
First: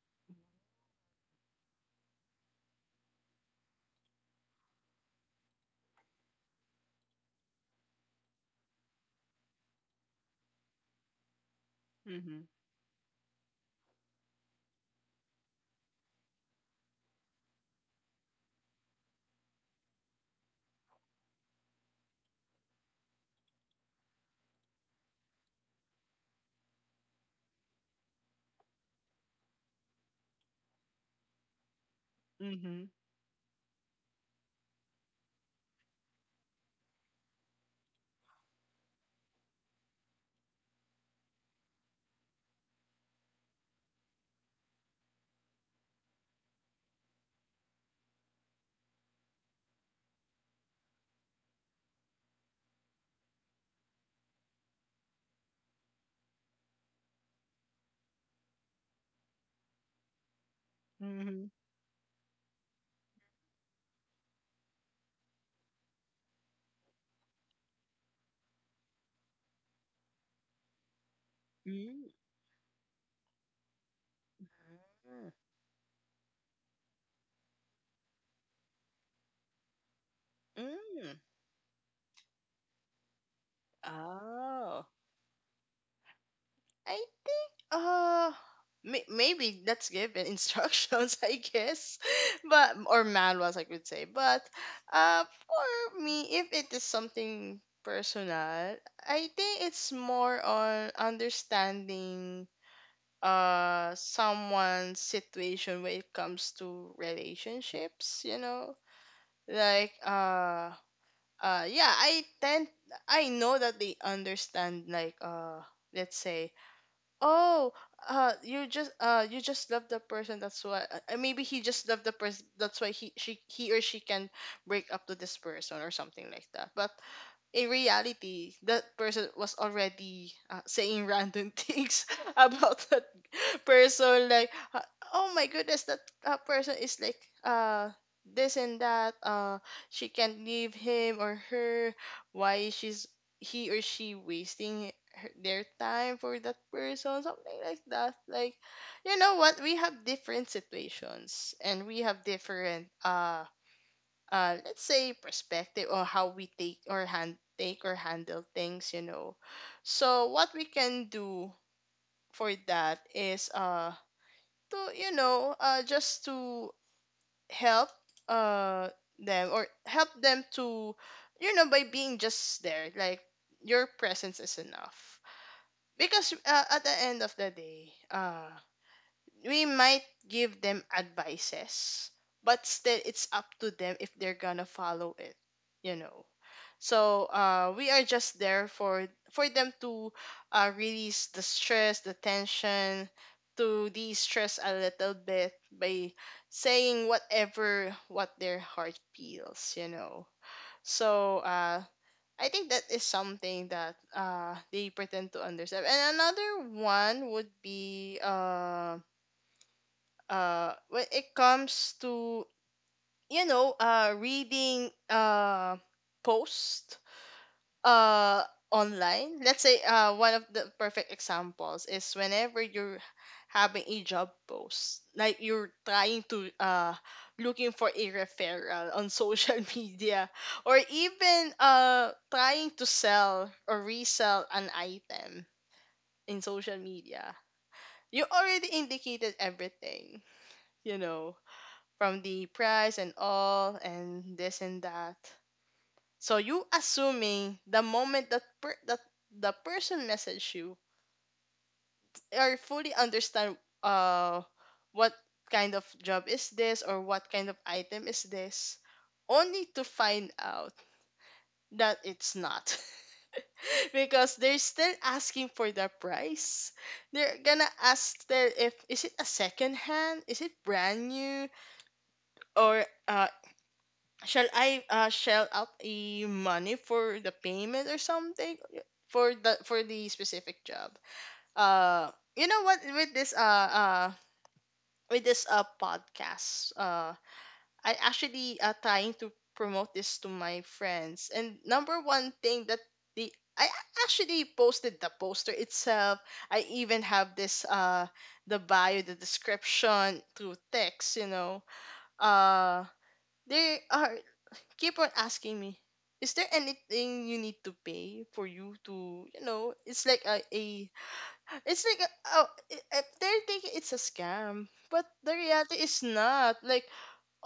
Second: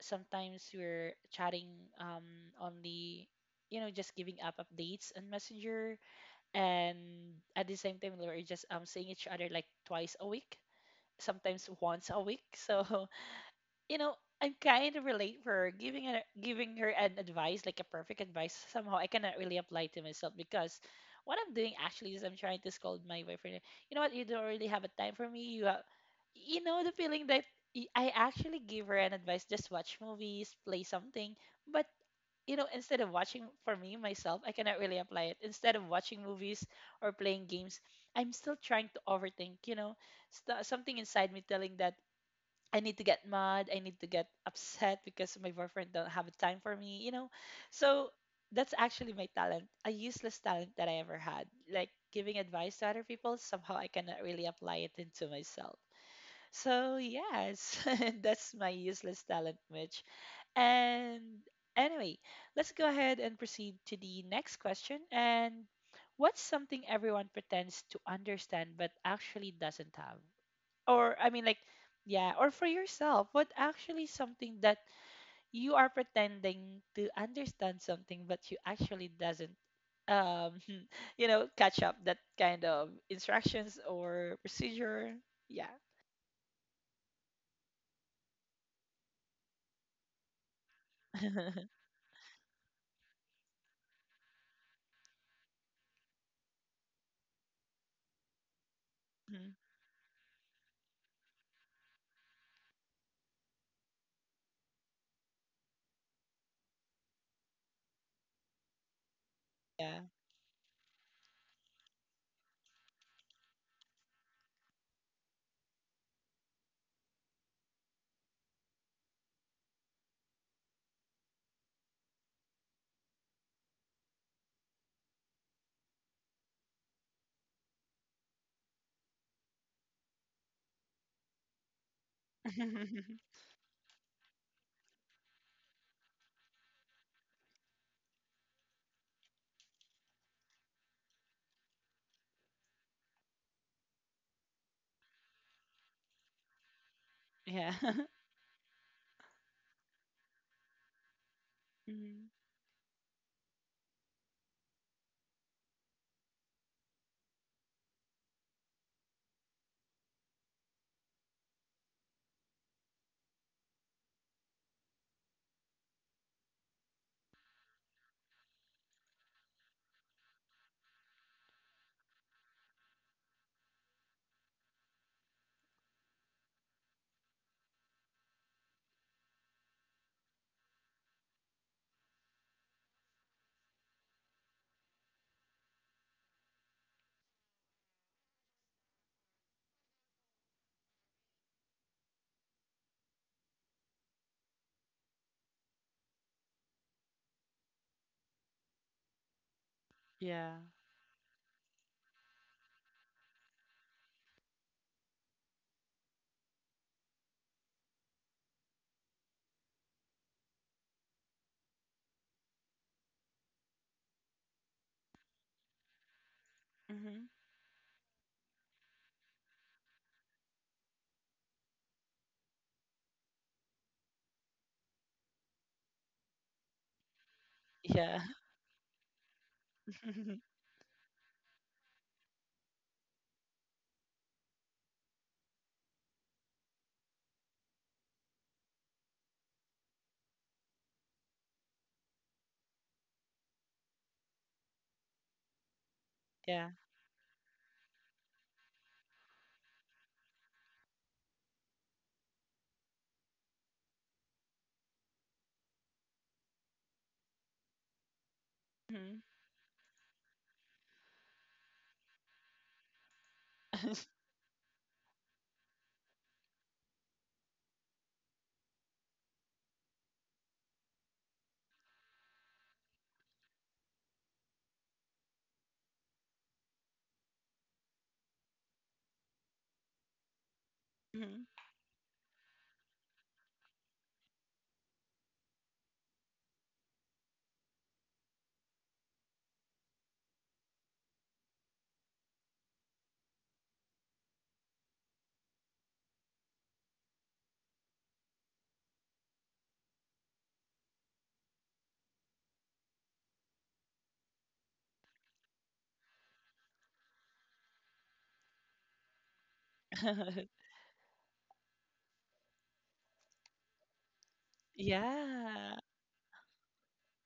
S1: Sometimes we're chatting, um, only, just giving up updates and Messenger and at the same time we're just seeing each other like twice a week, sometimes once a
S2: Mm-hmm.
S1: week so [laughs] you know I kind of relate her giving her an advice, like a perfect advice, somehow I cannot really apply to myself, because what I'm doing actually is I'm trying to scold my boyfriend. You know what, you don't really have a time for me, you have, you know, the feeling that I actually give her an advice, just watch movies, play something. But you know,
S2: Mm-hmm.
S1: instead of watching, for me myself, I cannot really apply it. Instead of watching movies or playing games, I'm still trying to overthink, you know, something inside me telling that I need to get mad, I need to get upset because my boyfriend don't have time for me, you know. So that's actually my talent, a useless talent that I ever had. Like giving advice to other people, somehow I cannot really apply it into myself. So yes, [laughs] that's my useless talent, Mitch. And
S2: Mm-hmm.
S1: anyway, let's go ahead and proceed to the next question. And what's something everyone pretends to understand but actually doesn't have? Or, I mean, like,
S2: Mm-hmm.
S1: yeah, or for yourself, what actually something that you are pretending to understand something but you actually doesn't um
S2: Mm,
S1: [laughs]
S2: mm.
S1: catch up that kind of instructions or
S2: Oh,
S1: procedure. Yeah.
S2: I think may- maybe let's give an [laughs] instructions, I
S1: [laughs]
S2: guess, [laughs] but or manuals, I could say, but for me, if it is something personal, I think it's more on understanding someone's situation when it comes to relationships, you know. Like
S1: Yeah.
S2: yeah, I tend, I know that they understand, like, let's say, oh, you just love the person. That's why. Maybe he just loved the person. That's why he or she can break up to this person or something like that. But in reality, that person was already saying random [laughs] things
S1: Yeah.
S2: about that
S1: [laughs]
S2: person. Like, oh, my goodness, that person is like uh this and that. She can't leave him or her. Why she's he or she wasting her, their time for that person? Something
S1: Yeah.
S2: like that. Like, you know what? We have different situations, and
S1: [laughs]
S2: we have
S1: Mhm.
S2: different let's say perspective, or how we take or hand take or handle things, you know. So what we can do for that is to you know just to help uh them, or help them to, you know, by being just there, like your presence is enough. Because at the end of the day we might give them advices, but still it's up to them if they're gonna follow it, you know. So we are just there for them to release the stress, the tension, to de-stress a little bit by saying whatever what their heart feels, you know.
S1: Yeah.
S2: So I think that is something that they pretend to understand. And another one would be when it comes to, you know, reading posts uh online. Let's say one of the perfect examples is whenever you're having a job post, like you're trying to looking for a
S1: Yeah.
S2: referral on social [laughs] media,
S1: [laughs]
S2: or even trying to sell or resell an item in social media. You already indicated everything, you know, from the price and all, and this and that. So you
S1: Yeah.
S2: assuming the moment that that the person messaged you or fully understand uh what kind of job is this or what kind of item is this,
S1: Mhm.
S2: only to find out that it's not, [laughs] because
S1: [laughs]
S2: they're still asking for the price. They're gonna ask still if is it a second hand, is it brand new, or shall I shell out a money for the payment or something for the specific job?
S1: Mhm.
S2: Uh, you know what? With this podcast, I actually trying to promote this to my friends. And number one thing that the actually posted the poster itself. I even have this the bio, the description through text. You know, uh they are keep on asking me, is there anything you need to pay for, you to, you know. It's like a,
S1: [laughs]
S2: it's like a, oh, they're thinking it's a scam, but the reality
S1: Yeah.
S2: is not. Like,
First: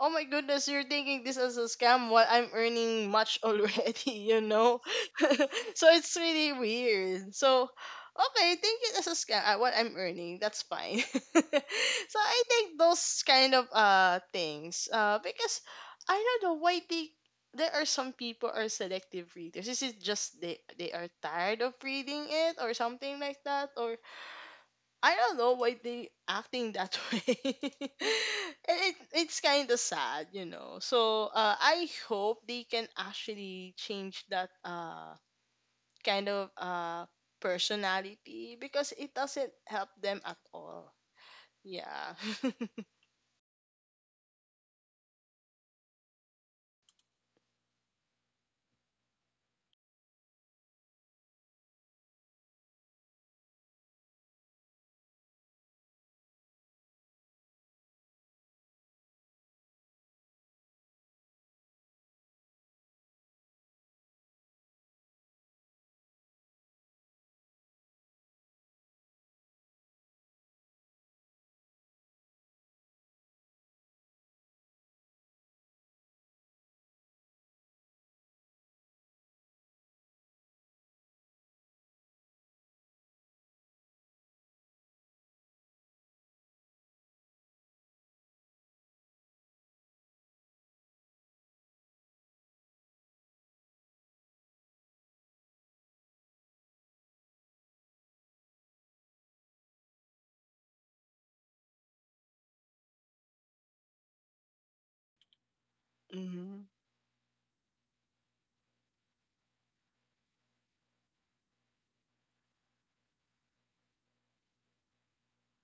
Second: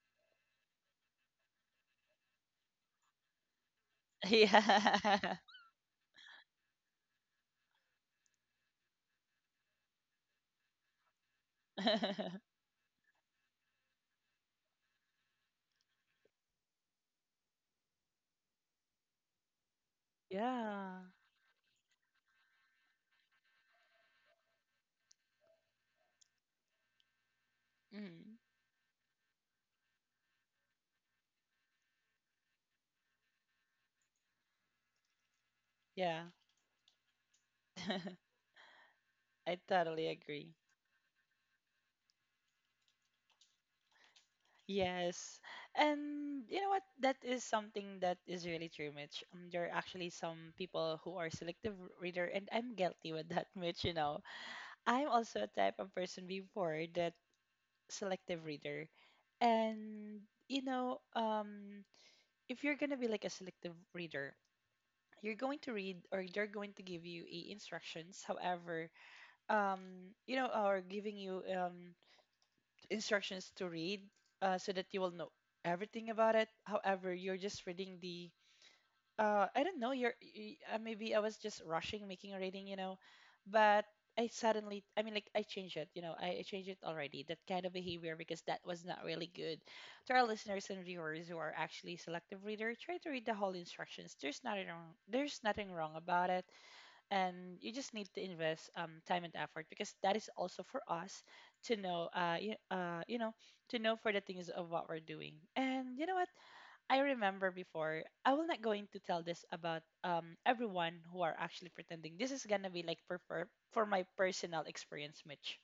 S2: oh, my goodness, you're taking this as a scam while I'm earning much already,
S1: [laughs]
S2: [laughs] you know?
S1: Yeah.
S2: [laughs] So it's really weird. So, okay, take it as a scam, what I'm earning, that's fine. [laughs] So I
S1: [laughs]
S2: think those kind of things, because I don't know why there are some people are selective readers. Is it just they
S1: Yeah.
S2: are tired of reading it or something like that? I don't know why they acting that [laughs] way.
S1: Mhm.
S2: And it's kind of sad, you know. So I hope they can actually change that
S1: Yeah.
S2: kind of uh,
S1: [laughs]
S2: personality, because it doesn't
S1: I
S2: help
S1: totally
S2: them at
S1: agree.
S2: all. Yeah. [laughs]
S1: Yes. And you know what? That is something that is really true, Mitch. There are actually some people who are selective reader, and I'm guilty with that, [laughs] Mitch. You know, I'm also a type of person before that, selective reader. And, you know, if you're going to be like a selective reader, you're going to read, or they're going to give you a instructions. However, or giving you instructions to read, so that you will know everything about it. However, you're just reading the I don't know. Maybe I was just rushing making a rating, you know, but I suddenly, I mean, like I changed it, you know, I changed it already. That kind of behavior, because that was not really good. To our listeners and viewers who are actually selective reader, try to read the whole instructions. There's nothing wrong. There's nothing wrong about it, and you just need to invest time and effort, because that is also for us to know, you know, to know for the things of what we're doing. And you know what?
S2: Mm-hmm.
S1: I remember before, I will not going to tell this about everyone who are actually pretending. This is gonna be like for my personal experience, Mitch.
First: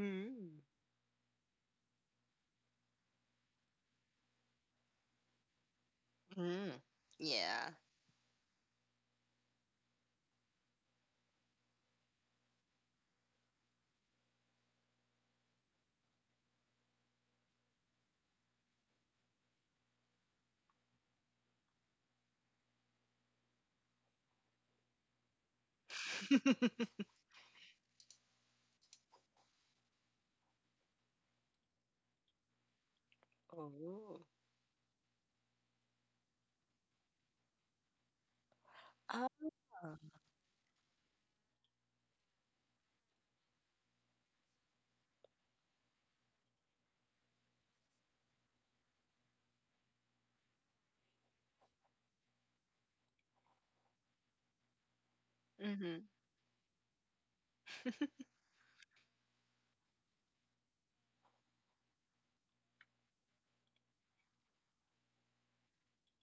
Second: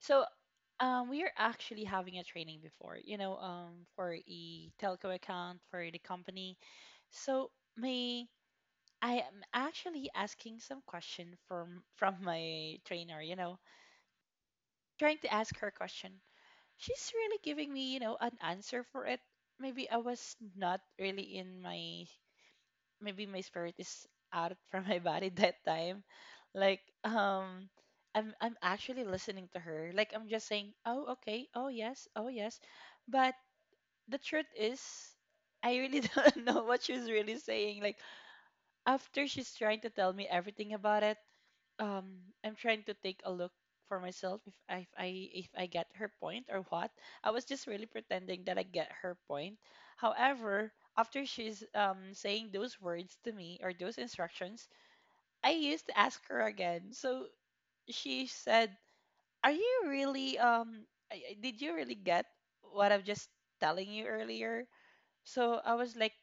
S1: So we are actually having a training before, you know, for a telco account for the company.
S2: Mm.
S1: So
S2: Yeah.
S1: my I am actually asking some question from my trainer, you know, trying to ask her question. She's really giving me, you know, an answer for it. Maybe I was not really in my, maybe my spirit is out [laughs] from my body that time. Like I'm actually listening to her. Like I'm just saying, "Oh, okay. Oh, yes. Oh, yes." But the
S2: Oh.
S1: truth is I really [laughs] don't know what she's really saying. Like after
S2: Uh,
S1: she's trying to tell me everything about it, I'm trying to take a look for myself, if I get her point or what. I was just really pretending that I get her point. However, after she's saying those words to me or those instructions, I used to
S2: mm-hmm.
S1: ask her again. So she said, "Are you really did you really get what I'm just telling you earlier?" So I was like,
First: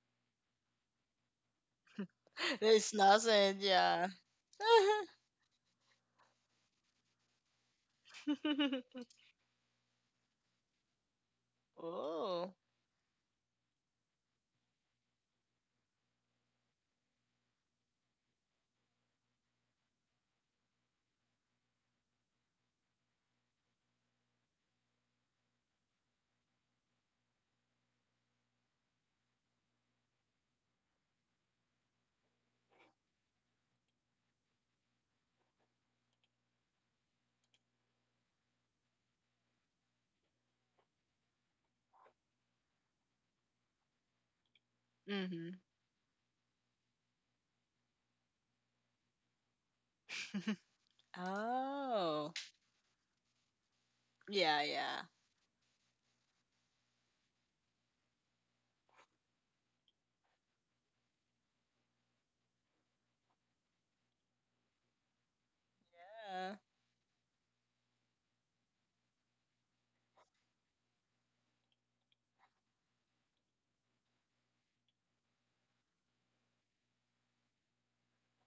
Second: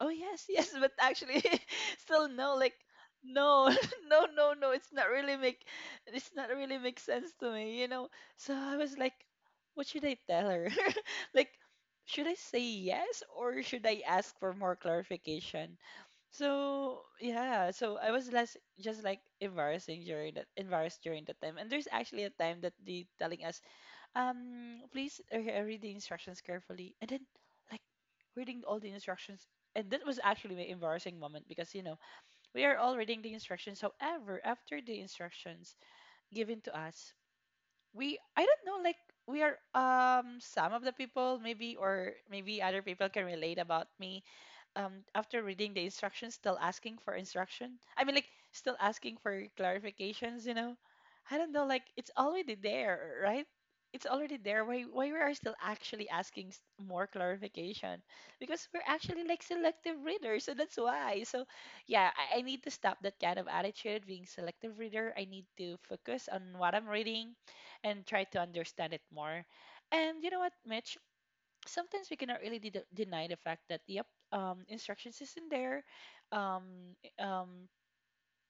S1: "Oh yes, [laughs] yes, but actually [laughs] still no," like,
S2: There's nothing.
S1: "no,
S2: Yeah.
S1: [laughs] no, no, no. It's not really make it's not really make sense to me, you know." So I was
S2: [laughs]
S1: like, what should I tell her? [laughs] Like, should I
S2: Oh.
S1: say yes or should I ask for more clarification? So yeah, so I was less just like embarrassing during that embarrassed during that time. And there's actually a time that they telling us, please read the instructions carefully." And then, like, reading all the instructions. And that was actually my embarrassing moment, because, you know, we are all reading the instructions. However, after the instructions given to us, we, I don't know, like, we are, some of the people, maybe, or maybe other people can relate about me, after
S2: Mm-hmm.
S1: reading the instructions, still asking for instruction, I mean, like, still asking for clarifications, you know. I don't know, like, it's
S2: Oh.
S1: already there, right? It's already
S2: Yeah,
S1: there,
S2: yeah.
S1: why we are still actually asking more clarification? Because we're actually like selective readers, so that's why. So yeah, I need to stop that kind of attitude, being selective reader. I need to focus on
S2: Yeah.
S1: what I'm reading and try to understand it more. And you know what, Mitch, sometimes we cannot really deny the fact that, yep, instructions is in there, um, i- um,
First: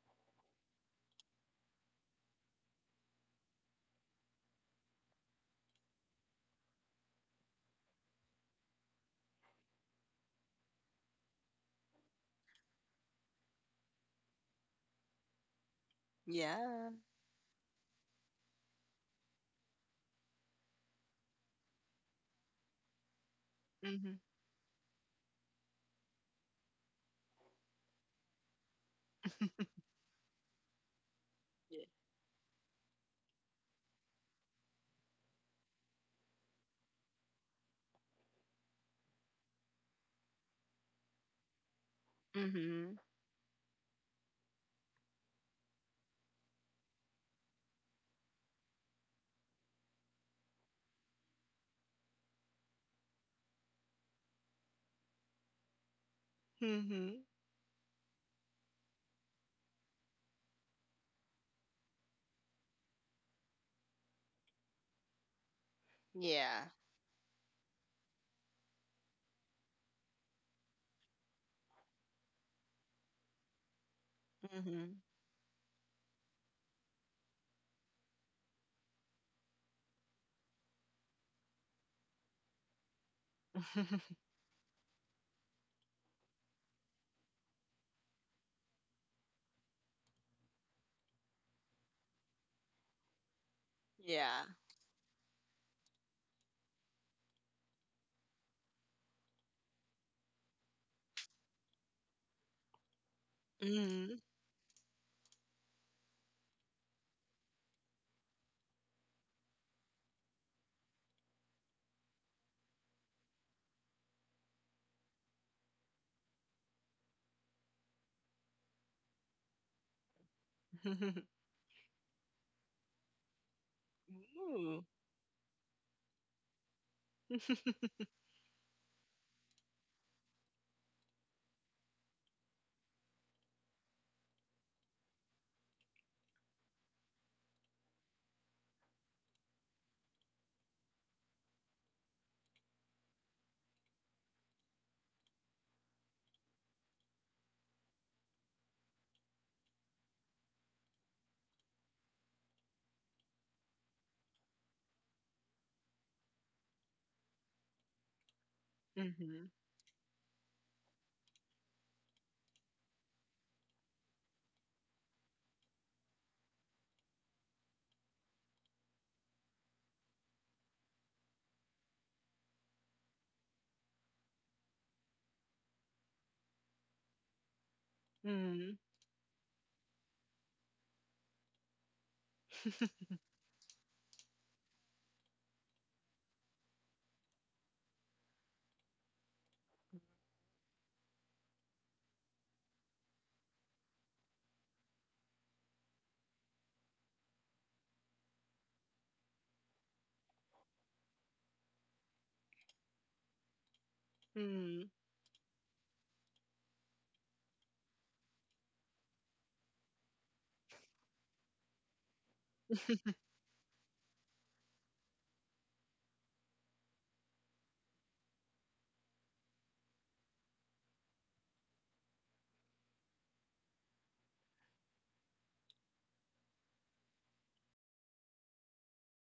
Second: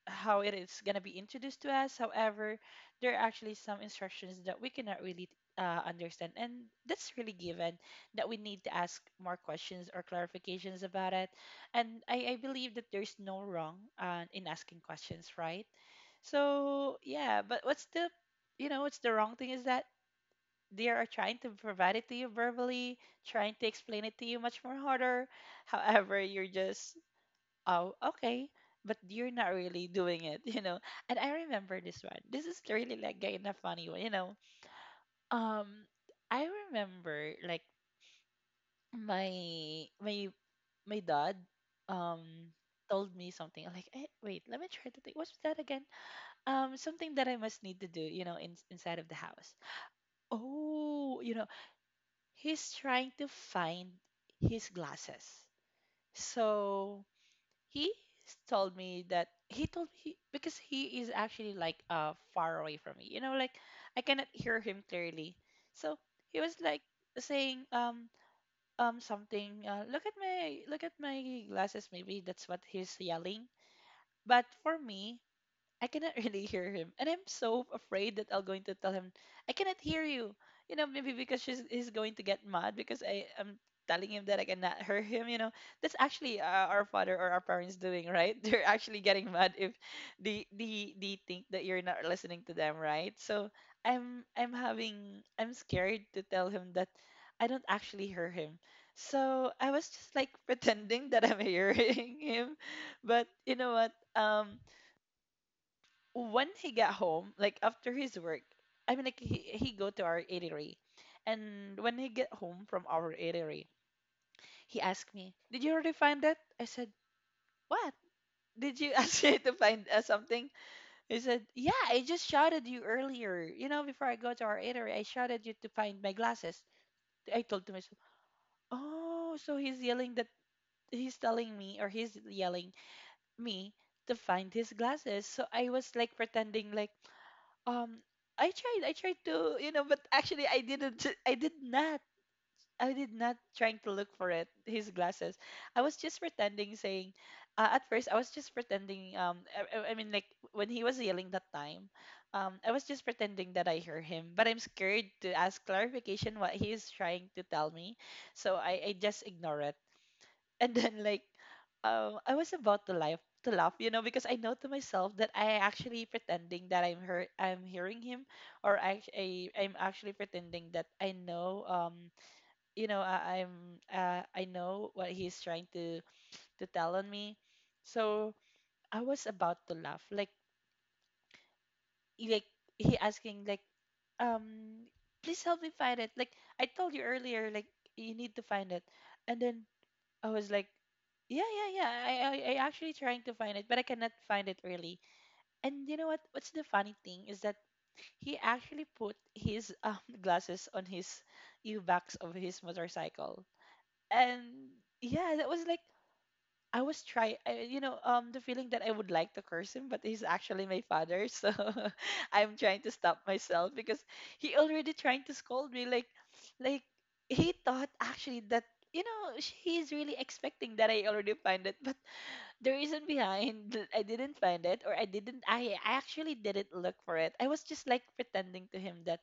S1: how it is going to be introduced to us. However, there are actually some instructions that we cannot really understand, and that's really given, that we need to ask more questions or clarifications about it. And I believe that there's no wrong in asking questions, right?
S2: Yeah.
S1: So yeah, but what's the, you know, what's the wrong thing is that they are trying to provide it to you verbally, trying to explain it
S2: Mhm.
S1: to you much more harder. [laughs] However, you're just, "Oh, okay," but you're not really doing it, you know. And I remember
S2: Yeah.
S1: this one. This is really like kind of funny one, you know. Um, I remember like my my my dad um
S2: Mhm.
S1: told me something. I'm like, eh, wait, let me try to think what's that again, something that I must need to do, you know, in, inside of the house. Oh, you know, he's trying to find his glasses. So
S2: Mhm.
S1: he told me that he told he because he is actually like far away from me. You know, like I cannot hear him clearly. So he was
S2: Yeah.
S1: like saying something, "Look at my, glasses," maybe that's what he's yelling. But for
S2: Mhm.
S1: me, I cannot [laughs] really hear him. And I'm so afraid that I'm going to tell him, "I cannot hear you." You know, maybe because he's going to get mad because I am telling
S2: [laughs]
S1: him that I cannot hear him. You know, that's actually our father or our parents doing, right? [laughs] They're actually getting mad if they think that you're not listening to them, right? So
S2: Yeah.
S1: I'm having, I'm scared to tell him that I don't actually hear him. So I was just like [laughs] pretending that I'm [laughs] hearing him. But you know what?
S2: Mhm.
S1: Um, when he got home, like after his work, I mean, like he go to our eatery, and when he get home from our eatery, he asked me, "Did you already find that?" I said, "What? Did you [laughs] ask me to find, something?" He
S2: [laughs]
S1: said, "Yeah, I just shouted you earlier. You know, before I go to our
S2: Ooh.
S1: eatery, I shouted you to find my glasses." I told to myself, "Oh, so he's yelling that he's telling me, or he's yelling me to find his glasses." So I was like pretending like, Um, I tried. I tried to, you know, but actually, I didn't. I did not. I did not trying to look for it. His glasses. I was just pretending, saying. At first, I was just pretending. I mean, like, when he was yelling that time, I was just pretending that I hear him. But I'm scared to ask clarification what he is trying to tell me, so I just
S2: Mhm.
S1: ignore it. And then like I was about to laugh, you know, because I know to myself that I actually pretending that I'm hearing him, or I'm actually pretending that I know, I'm, I know what he's trying to tell on me. So
S2: Mhm.
S1: I was about to laugh like he asking, like, um please help me find it. Like I told you earlier, like, you need to find it. And then I was like, yeah, yeah, yeah. I actually trying to find it, but I cannot find it really. And you know what? What's the funny thing is that he actually put his [laughs] glasses on his U backs of his motorcycle, and
S2: Mhm.
S1: yeah, that was like I, you know, the feeling that I would like to curse him, but he's actually my father, so [laughs] I'm trying to stop myself because he already trying to scold me, like he thought actually that, you know, he's really expecting that I already find it, but the reason behind that I didn't find it, or I actually didn't look for it. I was just like pretending to him that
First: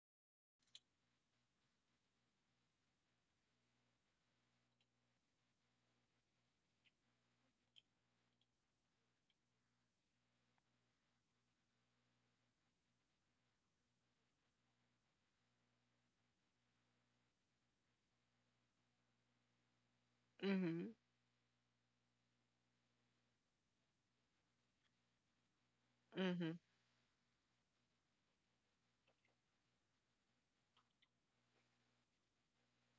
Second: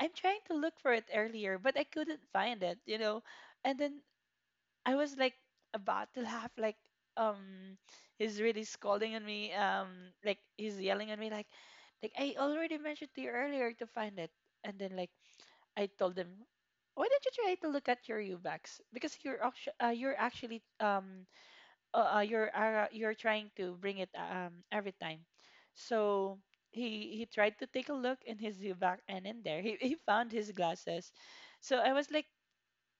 S1: I'm trying to look for it earlier, but I couldn't find it, you know, and then I was like about to laugh, like, um he's really scolding at me, like he's yelling at me, like I already mentioned to you earlier to find it. And then, like, I told him, why don't you try to look at your U-backs? Because you're actually you're actually you're trying to bring it every time.
S2: Mhm.
S1: So
S2: Mhm.
S1: he tried to take a look in his U-back, and in there he found his glasses. So I was like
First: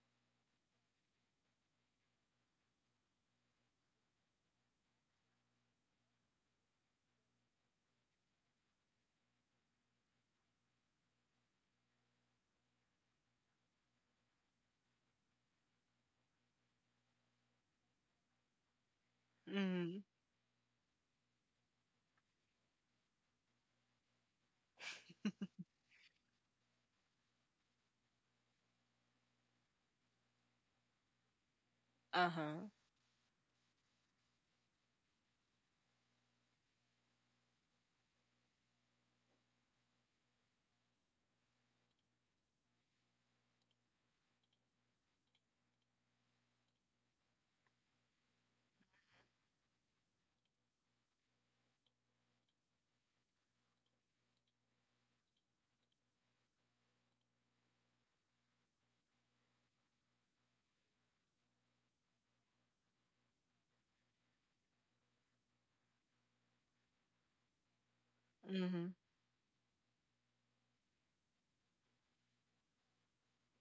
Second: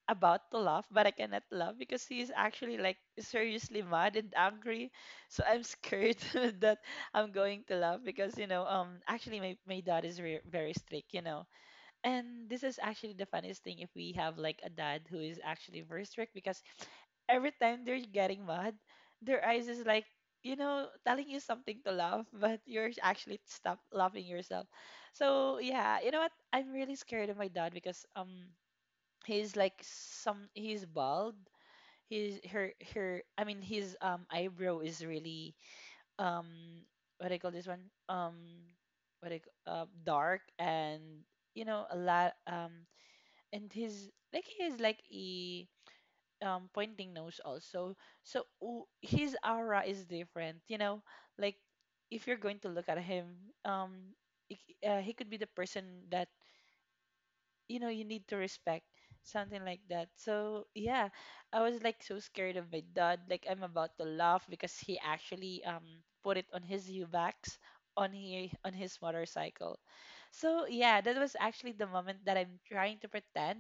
S1: about to laugh, but I cannot laugh because he is actually like seriously mad and angry. So I'm scared [laughs] that I'm going to laugh because, you know, actually my dad is very strict, you know. And this is actually the funniest thing if we have like a dad who is actually very strict, because every time they're getting mad, their eyes is
S2: Mhm.
S1: like, you know, telling you something to laugh [laughs] but you're actually stop laughing yourself. So yeah, you know what, I'm really scared of my dad because he's like some he's bald. his
S2: Uh-huh.
S1: her her i mean his eyebrow is really um what do I call this one, um what do I c- dark and, you know, a lot, and his, like, he is like a pointing nose also. So ooh, his aura is different, you know, like, if you're going to look at him, um it, he could be the person that, you know, you need to respect, something like that. So yeah, I was like so scared of my dad, like I'm about to laugh because he actually put it on his U-backs, on he on
S2: Mhm.
S1: his motorcycle. So yeah, that was actually the moment that I'm trying to pretend,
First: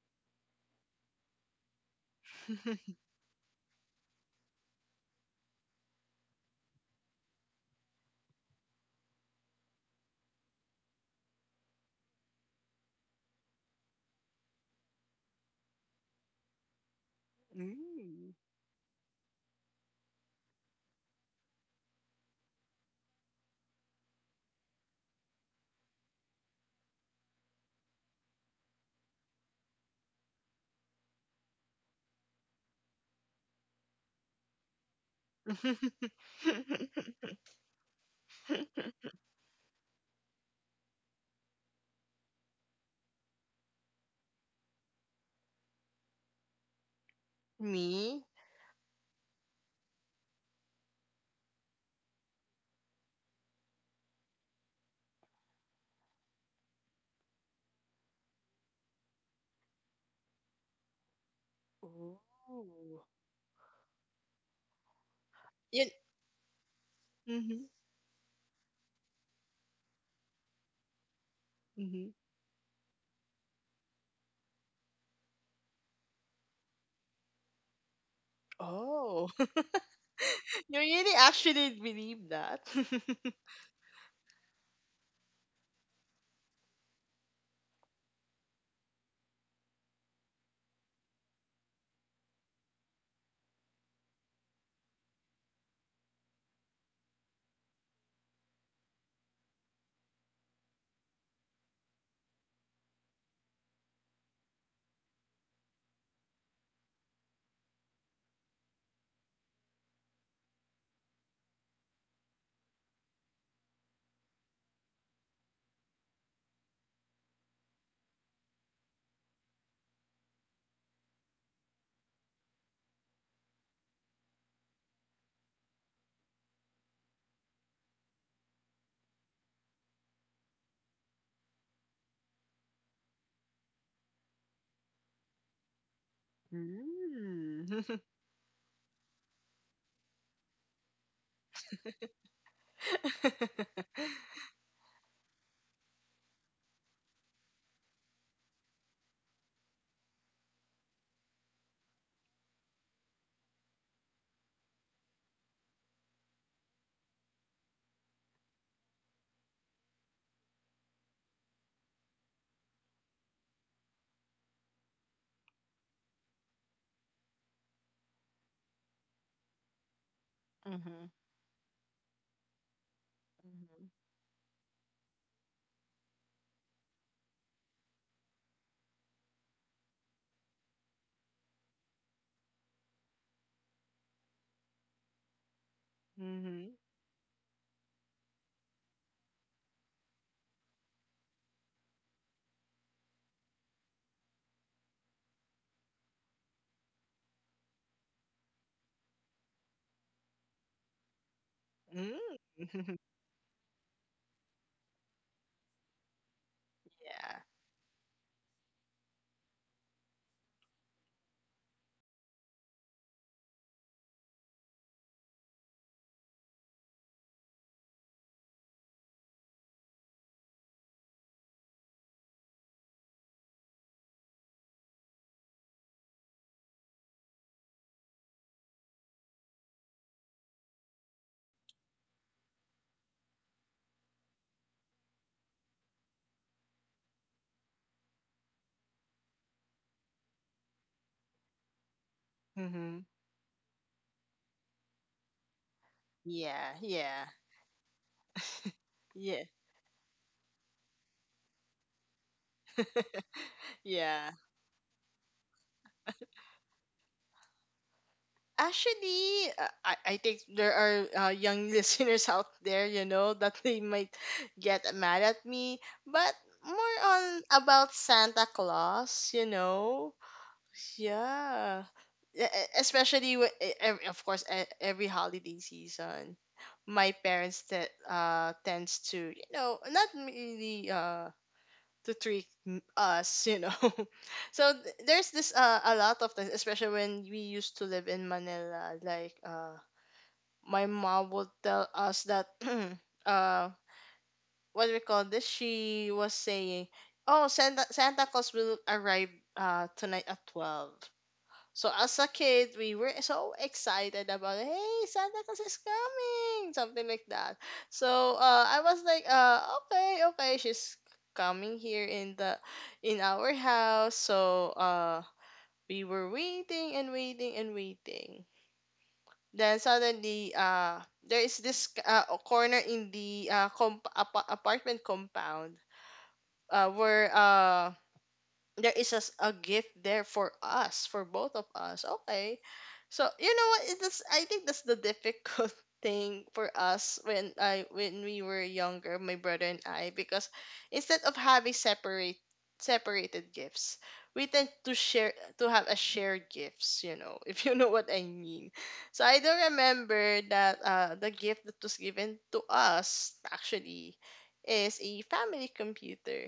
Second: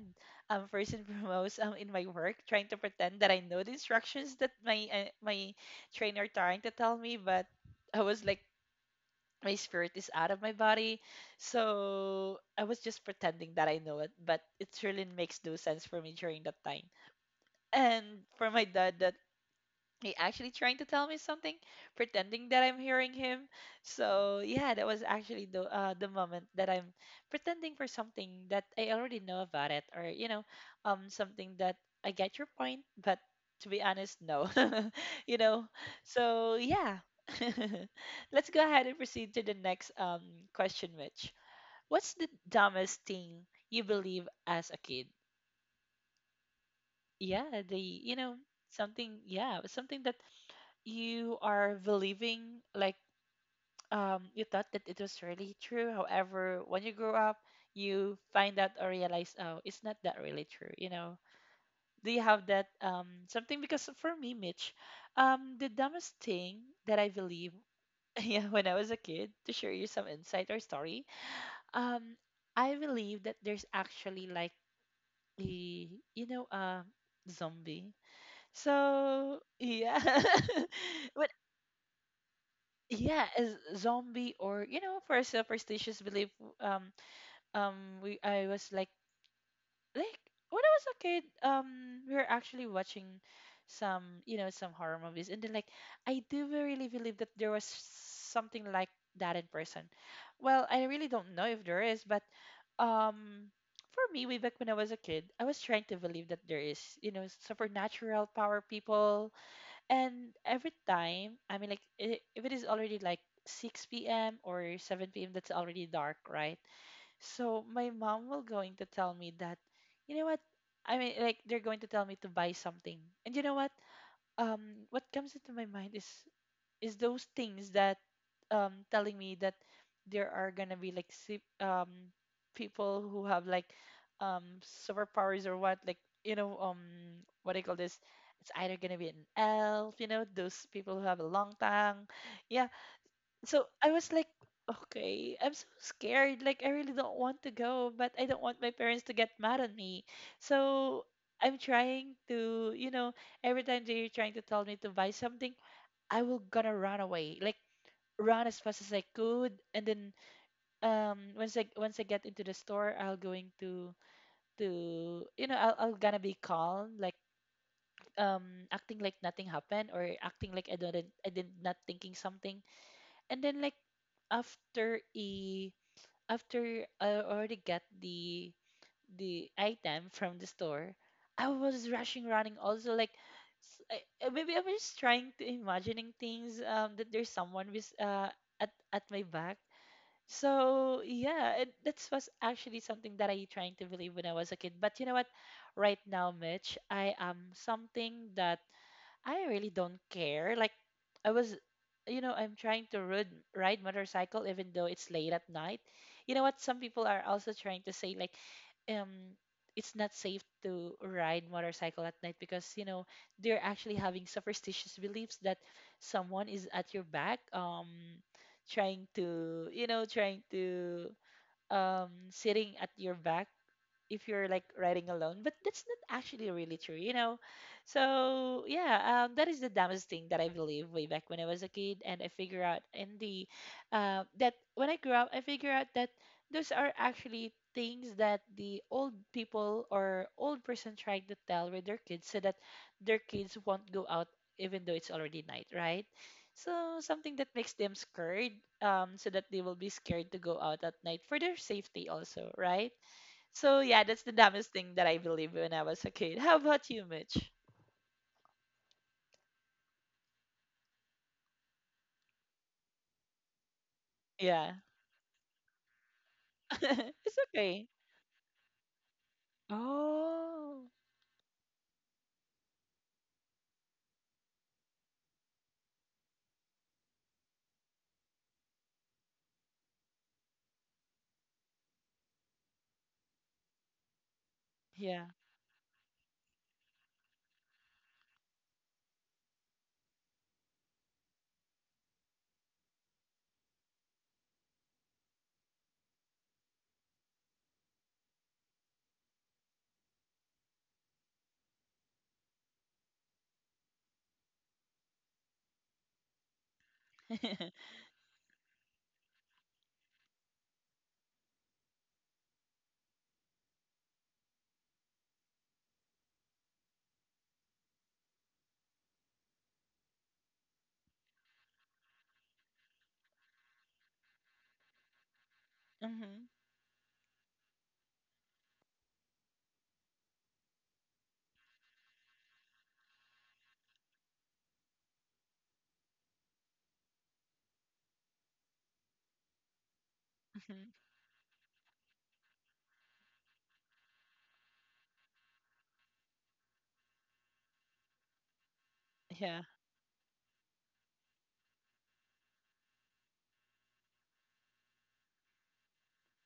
S1: first and [laughs] foremost, in my work, trying to
S2: [laughs]
S1: pretend that I know the instructions that my my trainer trying to tell me. But I was like my spirit is out of my body. So I was just pretending that I know it, but it really makes no sense for me during that time. And
S2: Ooh.
S1: for my dad, that he actually trying to tell me something, pretending that I'm hearing him. So yeah, that was actually the moment that I'm pretending for something that I already know about it, or, you know, something that I get your point, but to be honest, no, [laughs] you know. So yeah,
S2: [laughs]
S1: [laughs] let's go ahead and proceed to the next question, Mitch. What's the dumbest thing you believe as a kid? Yeah, the, you
S2: Me?
S1: know, something. Yeah, something that you are believing like, you thought that it was really true, however when you grow up you find out or realize, oh, it's not that really true, you know. Do you have that,
S2: Ooh.
S1: something? Because for me, Mitch, the
S2: You.
S1: dumbest thing that I believe,
S2: Mhm.
S1: [laughs] yeah, when I was a kid, to share you some insight or story,
S2: Mhm.
S1: um I believe that there's actually like a, you know, zombie.
S2: Oh.
S1: So
S2: [laughs]
S1: yeah,
S2: You
S1: [laughs]
S2: really
S1: when,
S2: actually believe that?
S1: yeah,
S2: [laughs]
S1: as zombie, or, you know, for a superstitious belief, um um we I was like, when I was a kid, we were actually watching some, you know, some horror movies, and then, like, I do really believe that there was something like that in person. Well, I really don't know if there is, but um for me, way back when I was a kid, I was trying to believe that there is, you know, supernatural power people. And every time, I mean, like, if it is already like 6 p.m. or 7 p.m., that's already dark, right? So my mom will going to tell me that, you know what? I mean, like, they're going to tell me to buy something. And you know what? What comes into my mind is those things that telling me that there are gonna be like people who have like superpowers or what, like, you know, what do
S2: Mm.
S1: you call this, either gonna be an elf, you know, those people who have a long tongue. Yeah. So
S2: [laughs]
S1: I was like, okay, I'm so scared. Like I really don't want to go, but I don't want my parents to get mad at me. So I'm trying to, you know, every time they're trying to tell me to buy something, I will gonna run away. Like run as fast as I could, and then once I get into the store, I'll going to, you know, I'll gonna be calm, like acting like nothing happened, or acting like
S2: Mhm.
S1: I did not thinking something. And then, like,
S2: Mhm.
S1: after a, after I already got the item from the store, I was rushing running also like maybe I was trying to imagining things,
S2: Mhm.
S1: that there's someone with at my back. So yeah, it, that was actually something that I trying to believe when I was a kid. But you know what? Right now, Mitch, I am something that I really don't care. Like I was, you know, I'm
S2: Mm.
S1: trying
S2: [laughs]
S1: to ride motorcycle even though it's late at night. You know what? Some people are
S2: Yeah.
S1: also trying to say like, um, it's not safe to ride motorcycle at night, because, you know, they're actually having superstitious beliefs that someone is at your back, trying to, you know, sitting at your back if you're like riding alone, but that's not actually really true, you know. So yeah, that is the dumbest thing that I believe way back when I was a kid. And I figure out in the that when I grew up, I figure out that those are actually things that the old people or old person trying to tell with their kids, so that
S2: Mhm.
S1: their kids won't go out even though it's already night, right?
S2: Yeah,
S1: So
S2: yeah,
S1: something that makes them scared, so that
S2: yeah,
S1: they will be scared to go out at night for their safety also, right? So yeah, that's
S2: yeah.
S1: the dumbest thing that I believe when I was a kid. How about you, Mitch?
S2: Actually, I think there are young [laughs] listeners out there, you know, that they might
S1: Yeah.
S2: get mad at me, but more
S1: [laughs] It's
S2: on
S1: okay.
S2: about Santa Claus, you know.
S1: Oh.
S2: Yeah. Especially, of course, every holiday season, my parents that tends to, you know, not really to treat us, you know. [laughs] So
S1: Yeah.
S2: there's this a lot of things, especially when we used to live in Manila. Like, my mom would tell us that [clears throat] uh, what do we call this? She was saying, "Oh, Santa Claus will arrive tonight at 12." So as a kid, we were so excited about, hey, Santa Claus is coming, something like
S1: [laughs]
S2: that. So I was like, okay, okay, she's coming here in the in our house. So we were waiting and waiting and waiting. Then suddenly, there is this corner in the apartment compound
S1: Mhm.
S2: where there is a gift there for us, for both of us. Okay, so you know what it is? I think that's the difficult [laughs] thing for us, when we were younger, my brother and I, because
S1: Mhm.
S2: instead of having separated gifts, we tend to share, to have a shared gifts, you know. [laughs] If you know what I mean. So I do
S1: Yeah.
S2: remember that the gift that was given to us actually is a family computer,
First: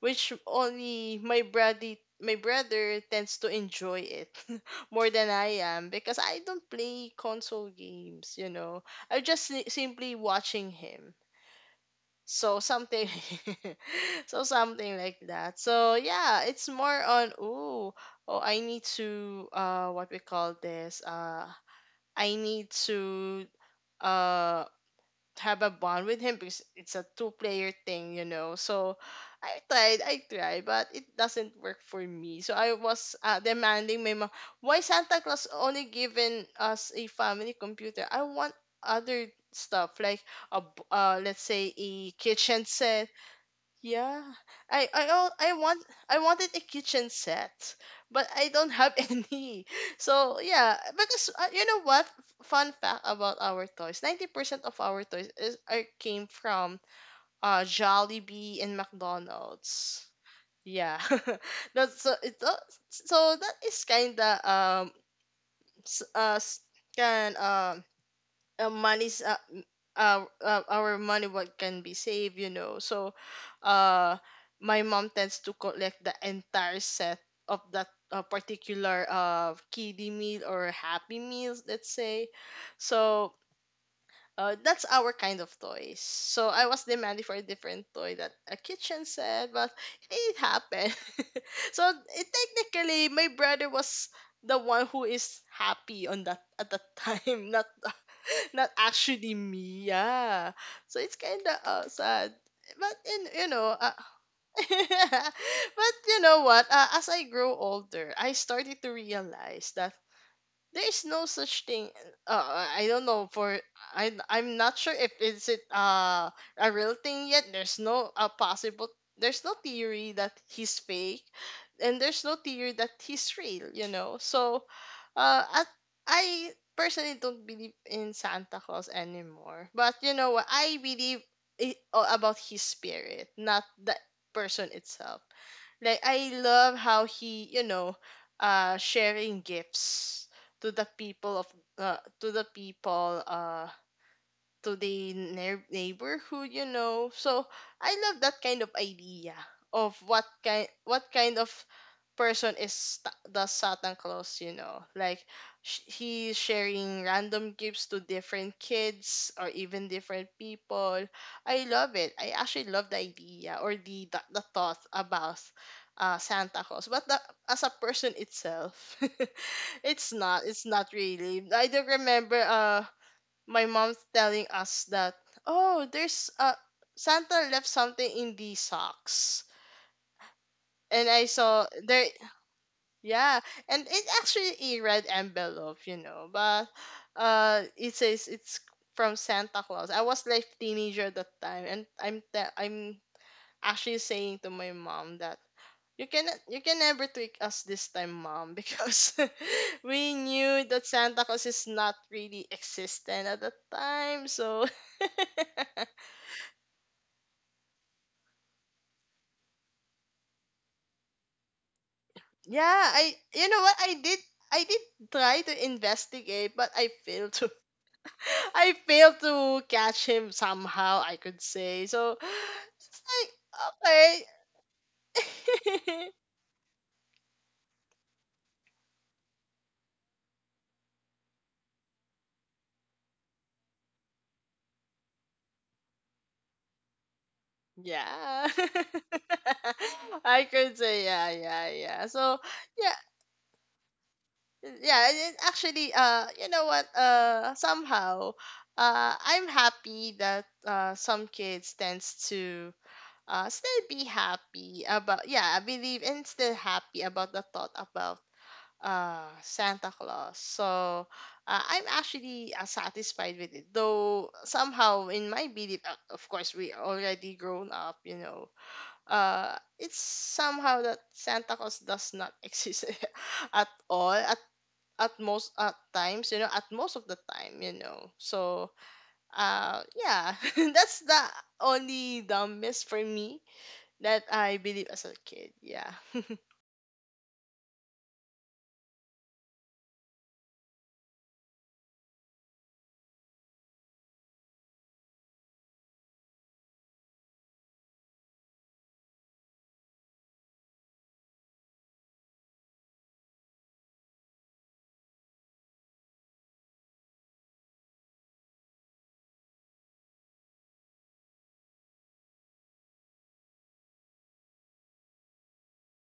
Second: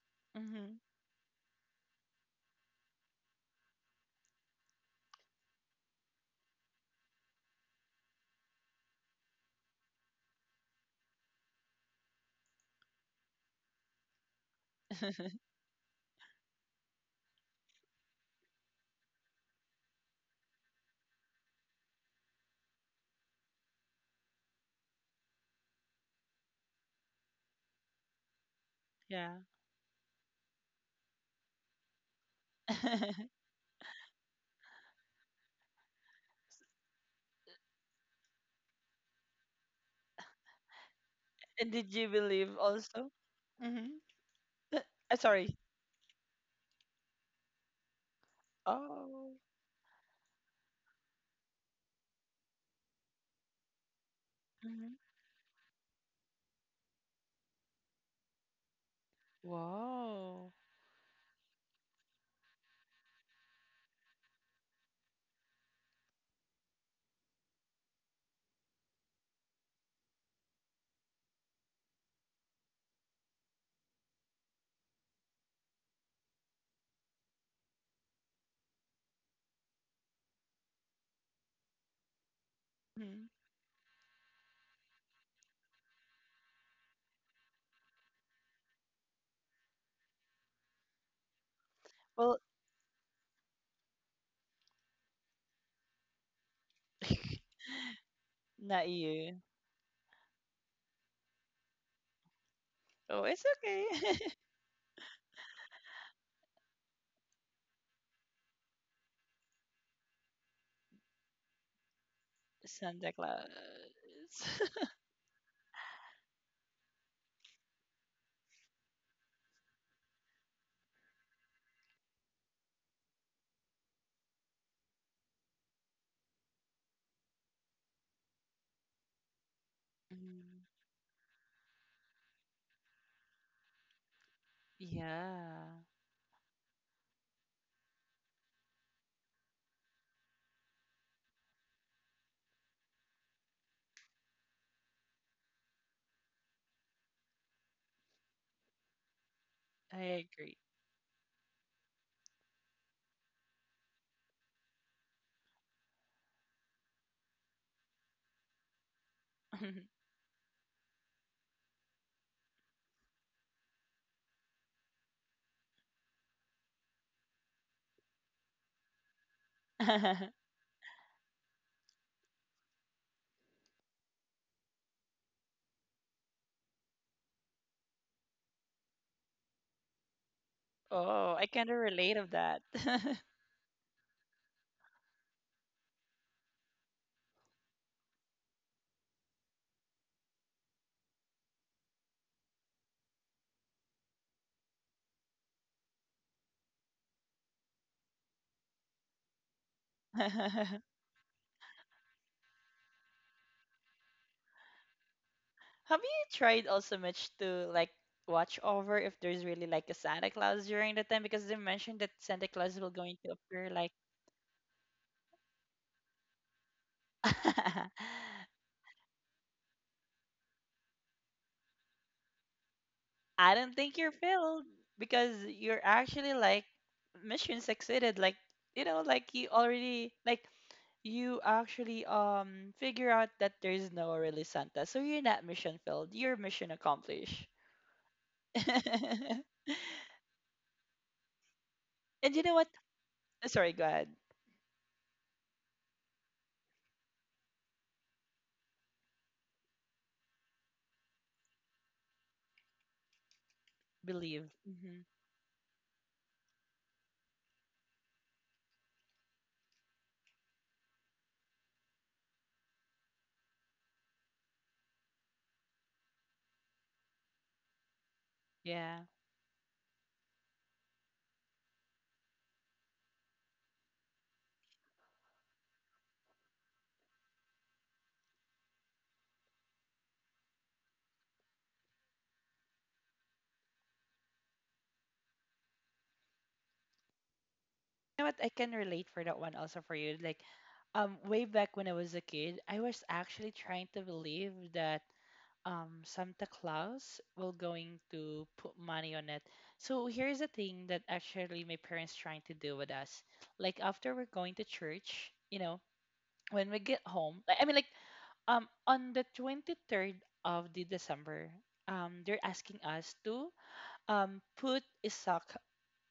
S2: which
S1: Mhm.
S2: only my brother, my brother tends to enjoy it [laughs] more than I am, because I don't play console games, you know. I am just simply watching him. So something [laughs] so something like
S1: [laughs]
S2: that. So yeah, it's more on, ooh, oh, I need to, what we call this I need to uh have a bond with him because it's a two player thing, you know. So
S1: Yeah.
S2: I tried, but it doesn't work for me. So I was
S1: [laughs]
S2: demanding my mom, why Santa Claus only given us a family computer? I want other stuff like let's
S1: And
S2: say
S1: did you
S2: a
S1: believe
S2: kitchen set.
S1: also? Mhm.
S2: Yeah,
S1: [laughs] Sorry.
S2: I wanted a kitchen set, but I don't have [laughs]
S1: Oh.
S2: any. So yeah, because you know what? Fun fact about our toys: 90% of
S1: Mhm.
S2: our toys is are came from Jollibee and McDonald's.
S1: Wow.
S2: Yeah, [laughs] that's, so it's, so that is kinda, s- s- can money's m- our money, what can be saved, you know. So uh my mom tends to collect the entire set of that particular kiddie meal or happy meals, let's say.
S1: Mhm.
S2: So that's our kind of toys. So I was demanding for a different toy, that a kitchen set, but it didn't happen. [laughs] So it,
S1: Well,
S2: technically, my brother was the one who is happy on that at that
S1: [laughs]
S2: time, [laughs] not, not
S1: not you.
S2: actually me. Yeah. So it's kind of sad. But
S1: Oh, it's
S2: in, you
S1: okay.
S2: know,
S1: [laughs]
S2: [laughs] but you know what? As I grow older, I started to realize that there is no such thing. I don't
S1: Santa
S2: know
S1: Claus.
S2: for, I'm not
S1: [laughs]
S2: sure if is it a real thing yet. There's no possible. There's no theory that he's fake, and there's no theory that he's real. You know, so uh, at, I personally don't believe in Santa Claus anymore. But you know what?
S1: Mhm.
S2: I believe it, about his spirit, not the person itself.
S1: Yeah,
S2: Like I love how he, you know, sharing gifts to the people of, to the people to the neighborhood. You know, so I love that kind of idea of
S1: I agree.
S2: what kind of person is the Satan Claus, you know. Like he's sharing random gifts to different kids or even different people. I love it. I actually love the idea, or the thought about Santa Claus. But the, as a person itself, [laughs] it's
S1: [laughs]
S2: not. It's not really. I do remember my mom telling us that, oh, there's Santa left something in the socks. And
S1: Oh,
S2: I
S1: I kind of
S2: saw
S1: relate
S2: there,
S1: of that.
S2: yeah, and it's actually a red envelope, you know, but it says it's from Santa Claus. I was like teenager at that time, and I'm actually saying to my mom that you can never trick us this time, mom, because [laughs] we knew that
S1: [laughs]
S2: Santa Claus is not really existent at that time. So
S1: Have you tried also much to like watch over if there's really like a Santa Claus during the time? Because they mentioned that Santa
S2: [laughs]
S1: Claus will
S2: yeah,
S1: going
S2: I
S1: to
S2: you know
S1: appear
S2: what
S1: like
S2: I did, I did try to investigate, but I
S1: [laughs]
S2: failed to [laughs] I failed to catch him somehow, I could say. So it's like,
S1: I don't think you're
S2: okay.
S1: filled, because you're actually like mission succeeded. Like, you know, like you already like you actually figure out that there's no really Santa. So you're not mission filled, you're mission accomplished.
S2: [laughs] Yeah. [laughs]
S1: [laughs]
S2: I could say, yeah, yeah, yeah.
S1: And
S2: So
S1: you know what?
S2: yeah,
S1: Sorry, go ahead.
S2: yeah, and it actually, you know what? Somehow, I'm happy that some kids tends to still be
S1: Believe.
S2: happy
S1: Hmm.
S2: about, yeah, I believe, and still happy about the thought about Santa Claus. So I'm actually satisfied with it. Though somehow in my belief, of course, we already grown up, you know.
S1: Yeah.
S2: It's somehow that Santa Claus does not [laughs] exist at all at most at times, you know, at most of the time, you know. So yeah, [laughs] that's the only dumbest for me that I believe as a kid. Yeah. [laughs]
S1: You know what? I can relate for that one also for you. Like, way back when I was a kid, I was actually trying to believe that Santa Claus will going to put money on it. So here's the thing that actually my parents trying to do with us. Like after we're going to church, you know, when we get home, like, I mean, like, on the 23rd of the December, they're asking us to put a sock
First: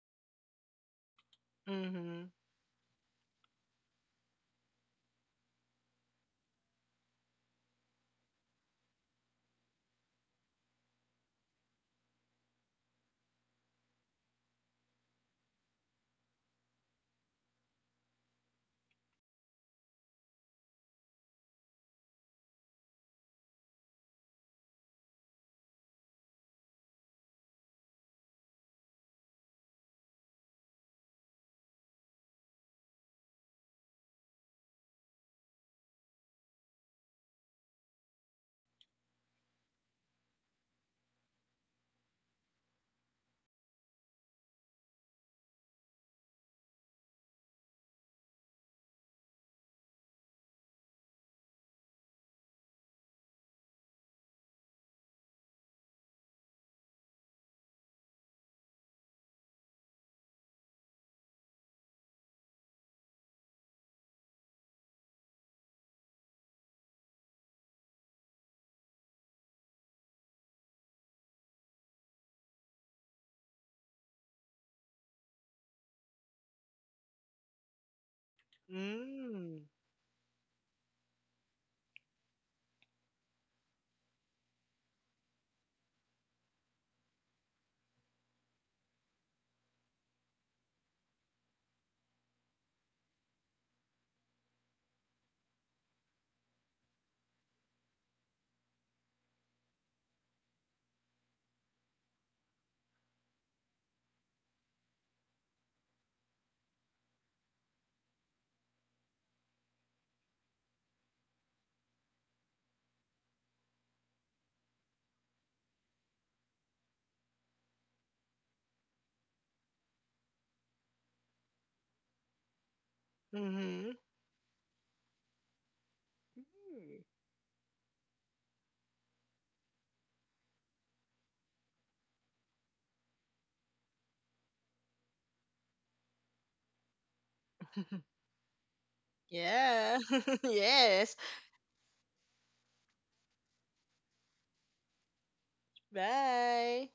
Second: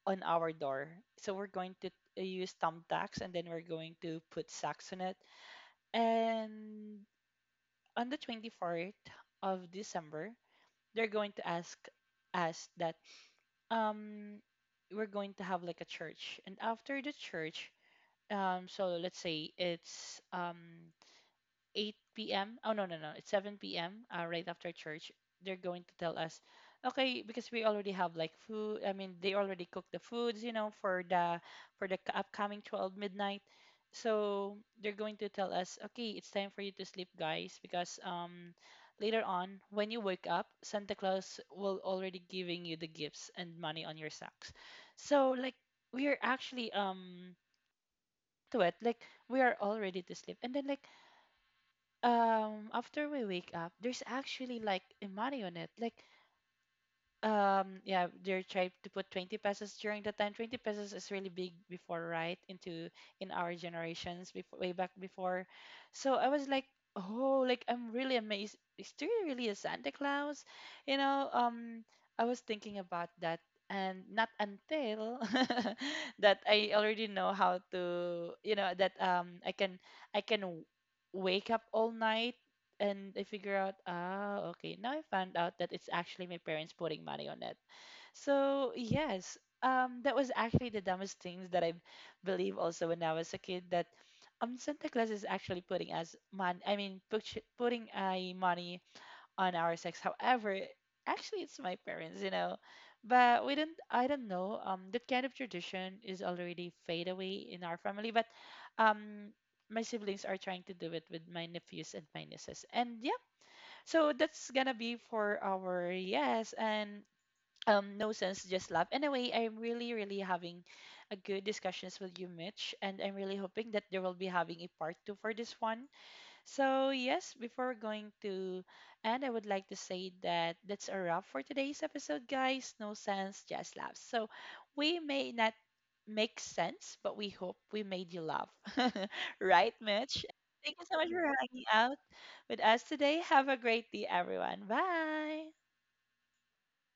S1: on our door. So we're going to
S2: Mhm.
S1: use thumbtacks, and then we're going to put sacks on it. And on the 24th of December, they're going to ask us that um we're going to have like a church. And after the church, so let's say it's 8 p.m. Oh no, no, no. It's 7 p.m. Right after church. They're going to tell us, okay, because we already have like food. I mean, they already cooked the foods, you know, for the upcoming 12 midnight. So they're going to tell us, okay, it's time for you to sleep, guys, because later on when you wake up, Santa Claus will already giving you the gifts and money on your socks. So like we are actually to it, like we are all ready to sleep. And then, like, after we wake up there's actually like a money on it, like, yeah, they're trying to put 20 pesos. During the time, 20 pesos is really big before, right, into in our generations before, way back before. So I was like, oh, like I'm really amazed, is there really a Santa Claus, you know? Um, I was thinking about that. And not until [laughs] that I already know how to, you know, that I
S2: Mm.
S1: can i can w- wake up all night. And I figure out, ah, okay, now I found out that it's actually my parents putting money on it. So yes, that was actually the dumbest things that I believe also when I was a kid, that Santa Claus is actually putting us money. I mean, putting a money on our sex. However, actually, it's my parents, you know. But we don't, I don't know. That kind of tradition is already fade away in our family. But um, my siblings are trying to do it with my nephews and my nieces. And yeah, so that's gonna be for our yes and no sense just love. Anyway, I'm really really having a good discussions with you, Mitch, and I'm really hoping that
S2: Mhm.
S1: there will be having a part 2 for this one. So yes, before going to end, I would like to say that that's a wrap for today's episode, guys. No sense, just love. So we may not make sense, but we hope we made
S2: [laughs]
S1: you laugh, [laughs] right,
S2: Yeah.
S1: Mitch?
S2: [laughs]
S1: Thank you so much
S2: Yes.
S1: for hanging out with us today. Have a great day, everyone. Bye.
S2: Bye.